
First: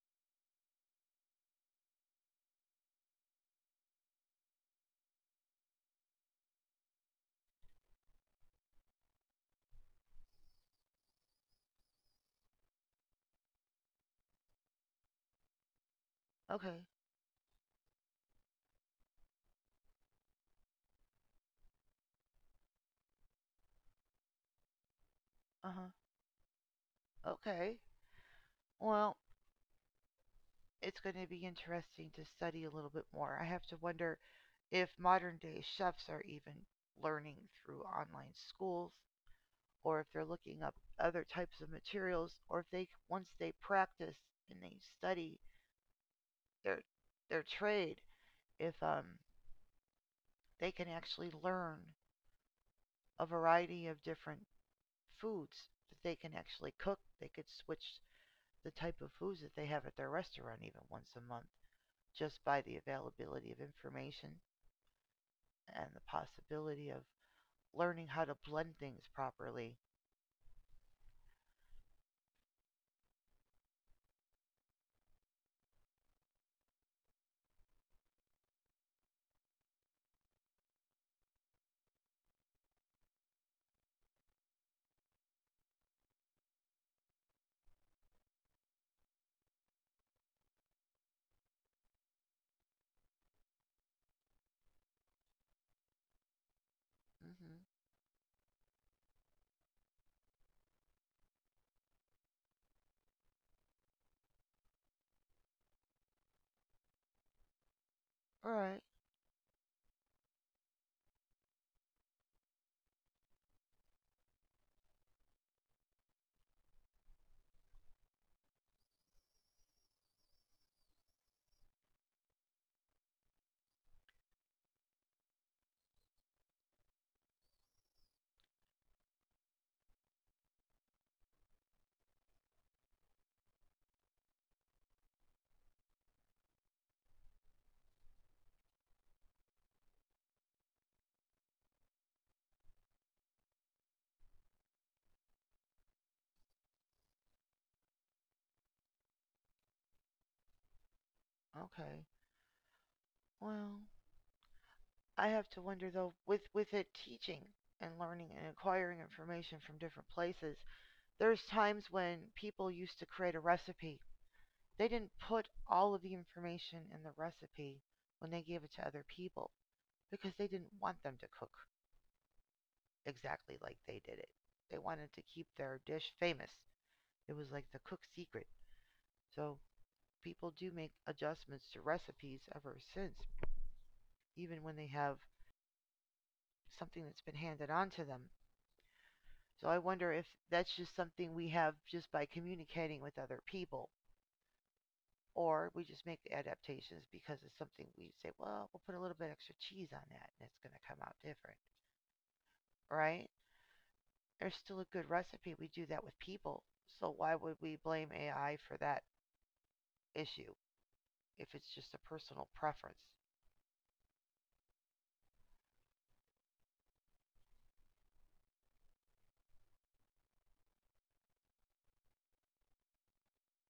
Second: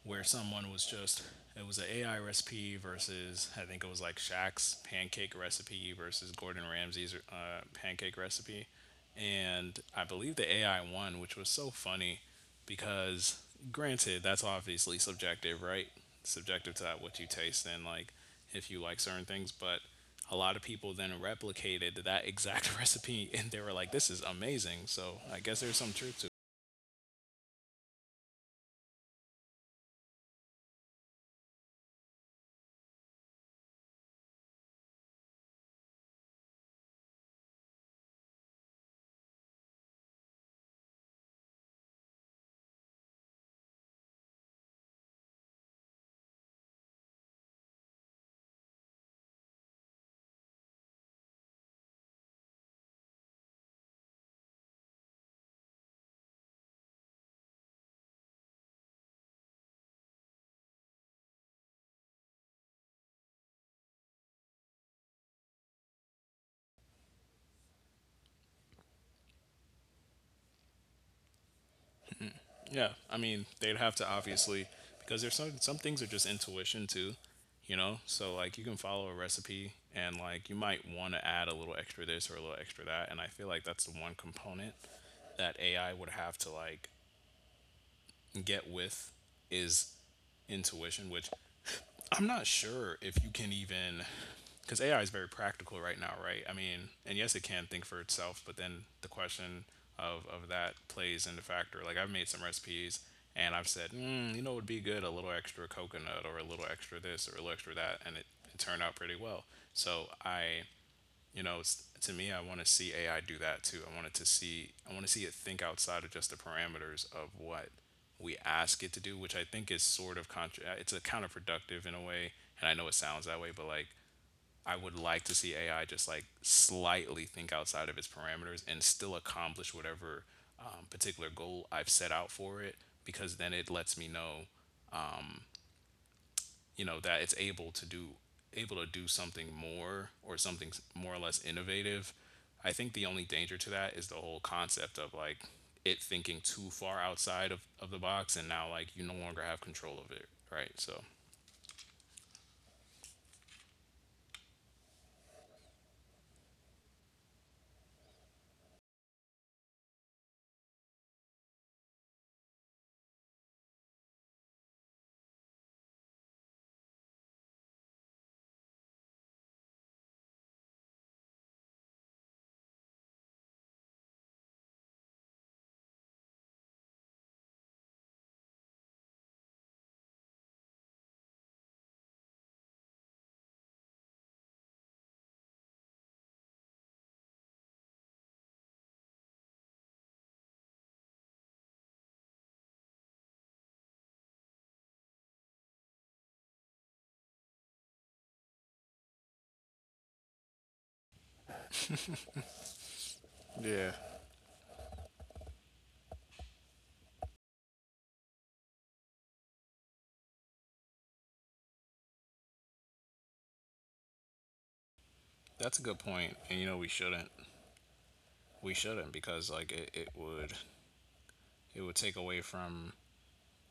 Speaker 2: where someone was just, it was an A I recipe versus, I think it was like Shaq's pancake recipe versus Gordon Ramsay's uh, pancake recipe, and I believe the A I won, which was so funny because granted that's obviously subjective, right? Subjective
Speaker 1: Okay.
Speaker 2: to what you taste and like, if you like certain things, but a lot of people then replicated that exact recipe and they were like, "This is amazing." So I guess
Speaker 1: Uh
Speaker 2: there's
Speaker 1: huh.
Speaker 2: some truth.
Speaker 1: Okay. Well, it's going to be interesting to study a little bit more. I have to wonder if modern day chefs are even learning through online schools or if they're looking up other types of materials or if they once they practice and they study their their trade if um they can actually learn a variety of different foods that they can actually cook they could switch the type of foods that they have at their restaurant even once a month just by the availability of information and the possibility of learning how to blend things properly.
Speaker 2: Yeah, I mean, they'd have to obviously, because there's some some things are just intuition too, you know. So like you can follow a recipe and like you might want to add a little extra this or a little extra that, and I feel like that's the one component that A I would have to like get with is intuition, which I'm not sure if you can even, because A I is very practical right now, right? I mean, and yes, it
Speaker 1: Mm-hmm.
Speaker 2: can think for itself, but then the question of of that plays into factor. Like I've made some recipes and I've said, mm, you know, it would be good a little extra coconut or a little extra this or a little extra that, and it,
Speaker 1: All
Speaker 2: it
Speaker 1: right.
Speaker 2: turned out pretty well. So I you know it's, to me, I want to see AI do that too. I want it to see, I want to see it think outside of just the parameters of what we ask it to do, which I think is sort of contra- uh, it's a counterproductive in a way, and I know it sounds that way, but like I would like to see AI just like slightly think outside of its parameters and still accomplish whatever um, particular goal I've set out for it, because then it lets me know you know that it's able to do, able to do something more or something s- more or less innovative. I think the only danger to that is the whole concept of like it thinking too far outside of, of the box, and now like you no longer have control of it, right? So
Speaker 1: Okay. Well, I have to wonder though, with with it teaching and learning and acquiring information from different places, there's times when people used to create a recipe. They didn't put all of the information in the recipe when they gave it to other people because they didn't want them to cook exactly like they did it. They wanted to keep their dish famous. It was like the cook's secret. So people do make adjustments to recipes ever since, even when they have something that's been handed on to them. So I wonder if that's just something we have just by communicating with other people, or we just make adaptations because it's something we say, well, we'll put a little bit extra cheese on that and it's going to come out different, right?
Speaker 2: yeah.
Speaker 1: There's still a good recipe. We do that with people. So why would we blame A I for that issue if it's just a personal preference?
Speaker 2: That's a good point, and you know we shouldn't. We shouldn't, because like it, it would, it would take away from,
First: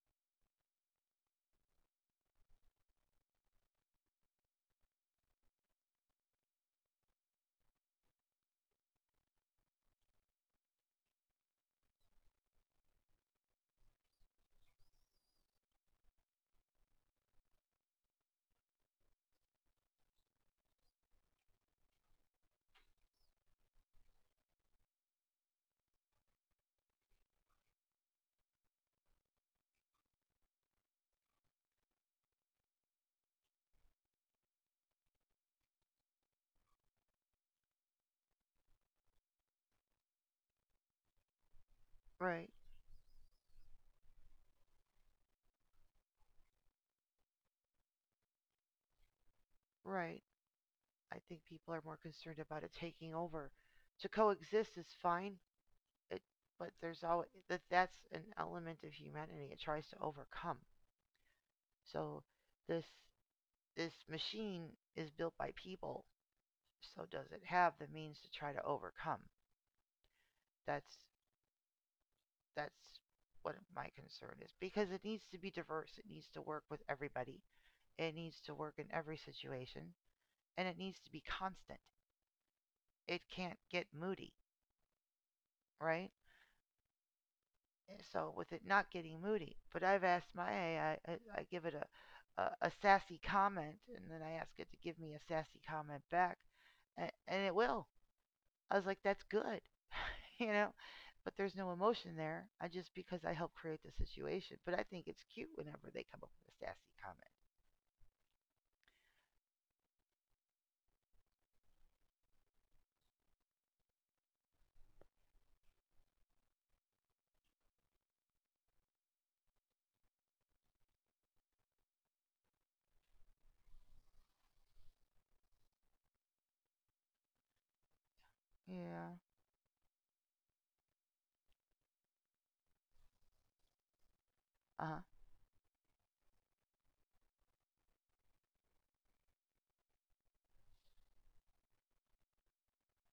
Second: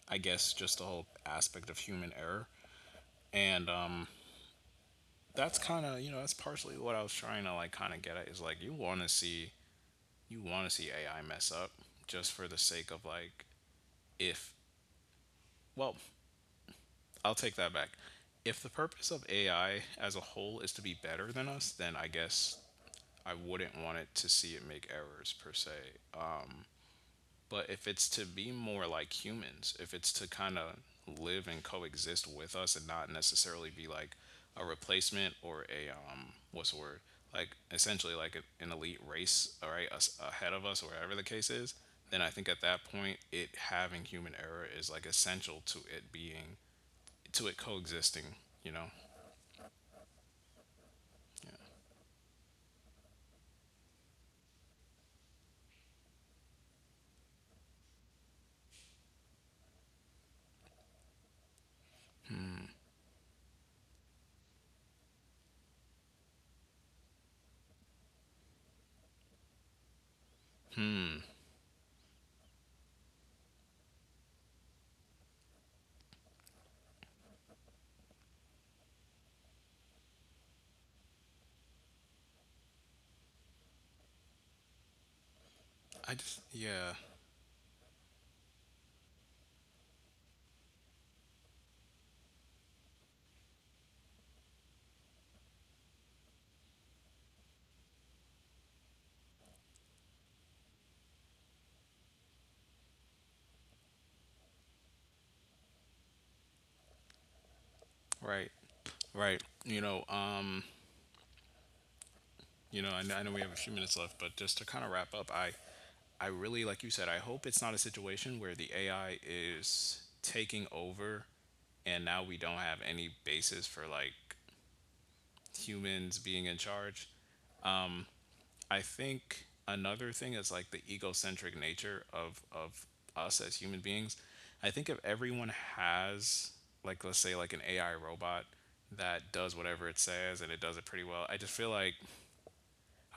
Speaker 2: I guess, just the whole aspect of human error, and um that's kind of, you know that's partially what I was trying to like kind of get at, is like you want to see, you want to see A I mess up just for the sake of like, if, well, I'll take that back. If the purpose of A I as a whole is to be better than us, then I guess I wouldn't want it to see it make errors per se. But if it's to be more like humans, if it's to kind of live and coexist with us and not necessarily be like a replacement or a um what's the word, like essentially like a, an elite race, all right, us ahead of us or whatever the case is, then I think
Speaker 1: Right,
Speaker 2: at that point it having human error is like essential to it being, to it coexisting, you know.
Speaker 1: right. I think people are more concerned about it taking over. To coexist is fine, it, but there's always that that's an element of humanity it tries to overcome. So this this machine is built by people, so does it have the means to try to overcome? That's
Speaker 2: Hmm.
Speaker 1: that's what my concern is because it needs to be diverse. It needs to work with everybody. It needs to work in every situation, and it needs to be constant. It can't get moody, right?
Speaker 2: i just yeah
Speaker 1: Eh, so with it not getting moody, but I've asked my A I, I, I I give it a, a, a sassy comment, and then I ask it to give me a sassy comment back, and, and it will. I was like, that's good, you know, but there's no emotion there. I just because I helped create the situation, but I think it's cute whenever they come up with a sassy comment.
Speaker 2: right, right, you know um you know, and I know we have a few minutes left, but just to kind of wrap up, I, I really, like you said, I hope it's not a situation where the A I is taking over, and now we don't have any basis for like humans being in charge. I
Speaker 1: Yeah.
Speaker 2: think another thing is like the egocentric nature of of us as human beings. I think
Speaker 1: Uh
Speaker 2: if
Speaker 1: huh.
Speaker 2: everyone has like, let's say, like an A I robot that does whatever it says and it does it pretty well, I just feel like,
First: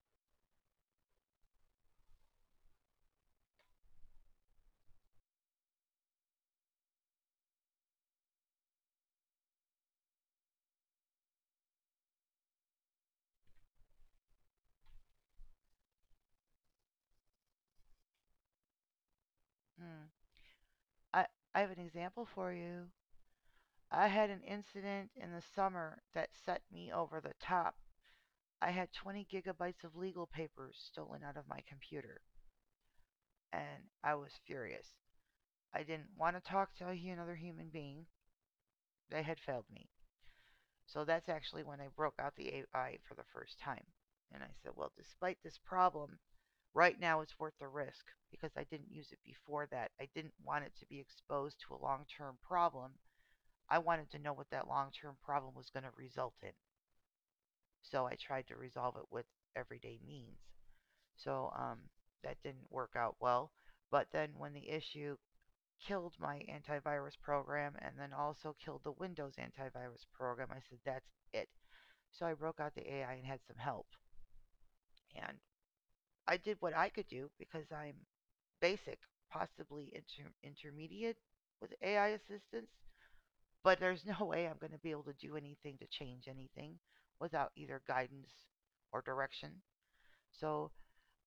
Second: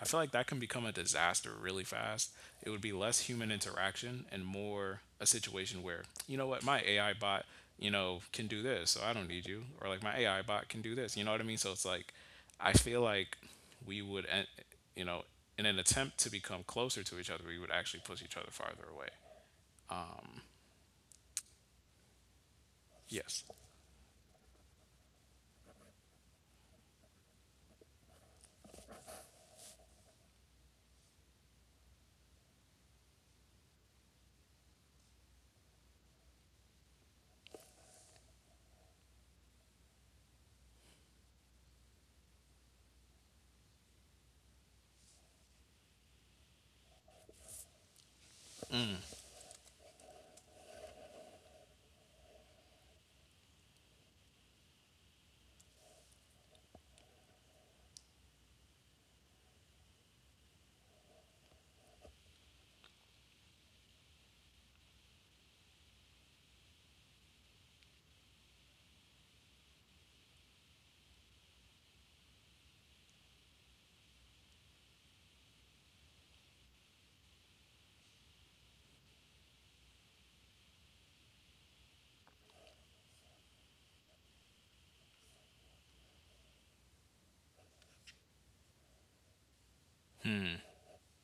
Speaker 2: I feel like that can become a disaster really fast. It would be less human interaction and more a situation where, you know what, my A I bot, you know, can do this, so I don't need you. Or like my A I bot can do this. You know what I mean? So it's like, I feel like we would, en- you know, in an attempt to become closer to each other, we would actually push each other farther away.
Speaker 1: Mm. I I have an example for you.
Speaker 2: Yes.
Speaker 1: I had an incident in the summer that set me over the top. I had twenty gigabytes of legal papers stolen out of my computer, and I was furious. I didn't want to talk to another human being. They had failed me. So that's actually when I broke out the A I for the first time. And I said, well, despite this problem, right now it's worth the risk because I didn't use it before that. I didn't want it to be exposed to a long term problem. I wanted to know what that long term problem was going to result in. So I tried to resolve it with everyday means. So um, that didn't work out well. But then when the issue killed my antivirus program and then also killed the Windows antivirus program, I said, that's it. So I broke out the A I and had some help. And I did what I could do because I'm basic, possibly inter- intermediate with A I assistance. But there's no way I'm going to be able to do anything to change anything without either guidance or direction. So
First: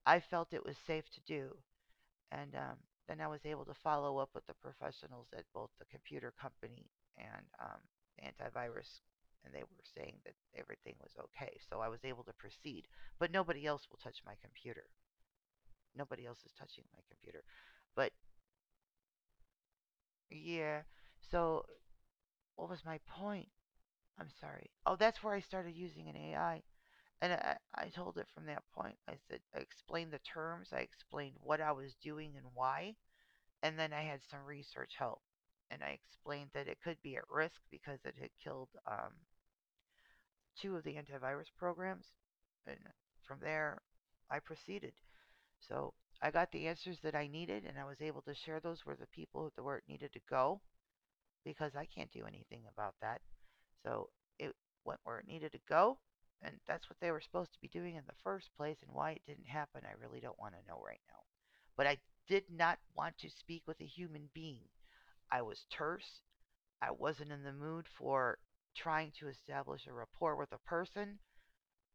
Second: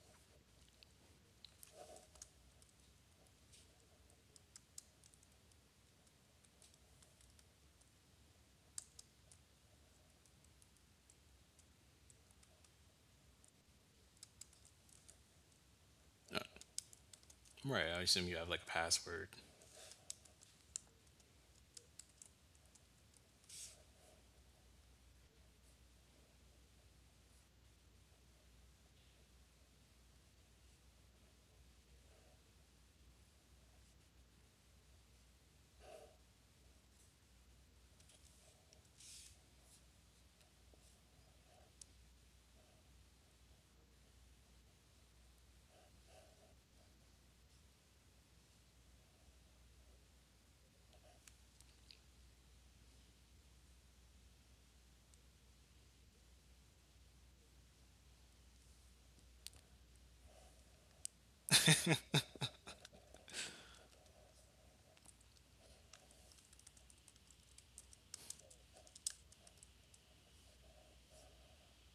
Speaker 1: I felt it was safe to do and um, then I was able to follow up with the professionals at both the computer company and um, antivirus, and they were saying that everything was okay. So I was able to proceed, but nobody else will touch my computer. Nobody else is touching my computer.
Speaker 2: Right. I
Speaker 1: But
Speaker 2: assume you have like a password.
Speaker 1: yeah, so what was my point? I'm sorry. Oh, that's where I started using an A I. And I, I told it from that point. I said, I explained the terms, I explained what I was doing and why. And then I had some research help, and I explained that it could be at risk because it had killed um, two of the antivirus programs. And from there, I proceeded. So I got the answers that I needed, and I was able to share those with the people where it needed to go because I can't do anything about that. So it went where it needed to go, and that's what they were supposed to be doing in the first place. And why it didn't happen, I really don't want to know right now. But I did not want to speak with a human being. I was terse. I wasn't in the mood for trying to establish a rapport with a person.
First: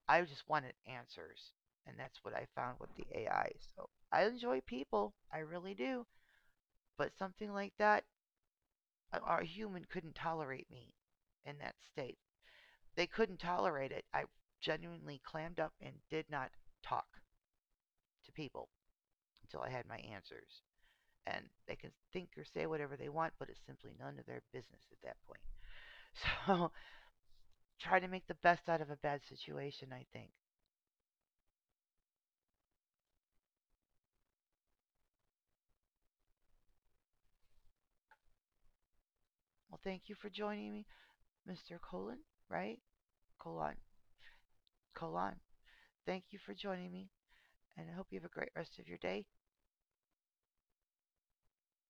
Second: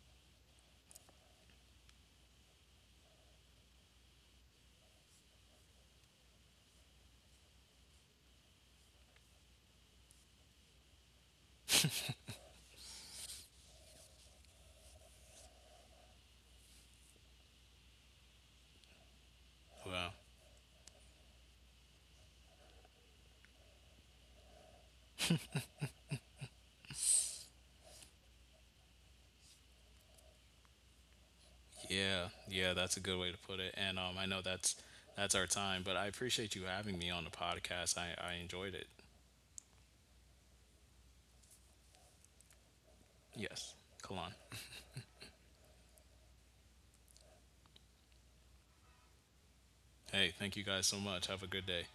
Speaker 1: I just wanted answers. And that's what I found with the A I. So I enjoy people. I really do. But something like that, a, human couldn't tolerate me in that state. They couldn't tolerate it. I genuinely clammed up and did not talk to people until I had my
Speaker 2: Well.
Speaker 1: answers. And they can think or say whatever they want, but it's simply none of their business at that point. So try to make the best out of a bad situation, I think.
Speaker 2: Yeah, yeah, that's a good way to put it. And um, I know that's that's our time, but I appreciate you having me on the podcast. I, I enjoyed it.
Speaker 1: Well, thank you for joining me, mister Colon, right?
Speaker 2: Yes,
Speaker 1: Colon,
Speaker 2: Kalan.
Speaker 1: Colon. Thank you for joining me, and I hope you have a great rest of your day.
Speaker 2: Hey, thank you guys so much. Have a good day.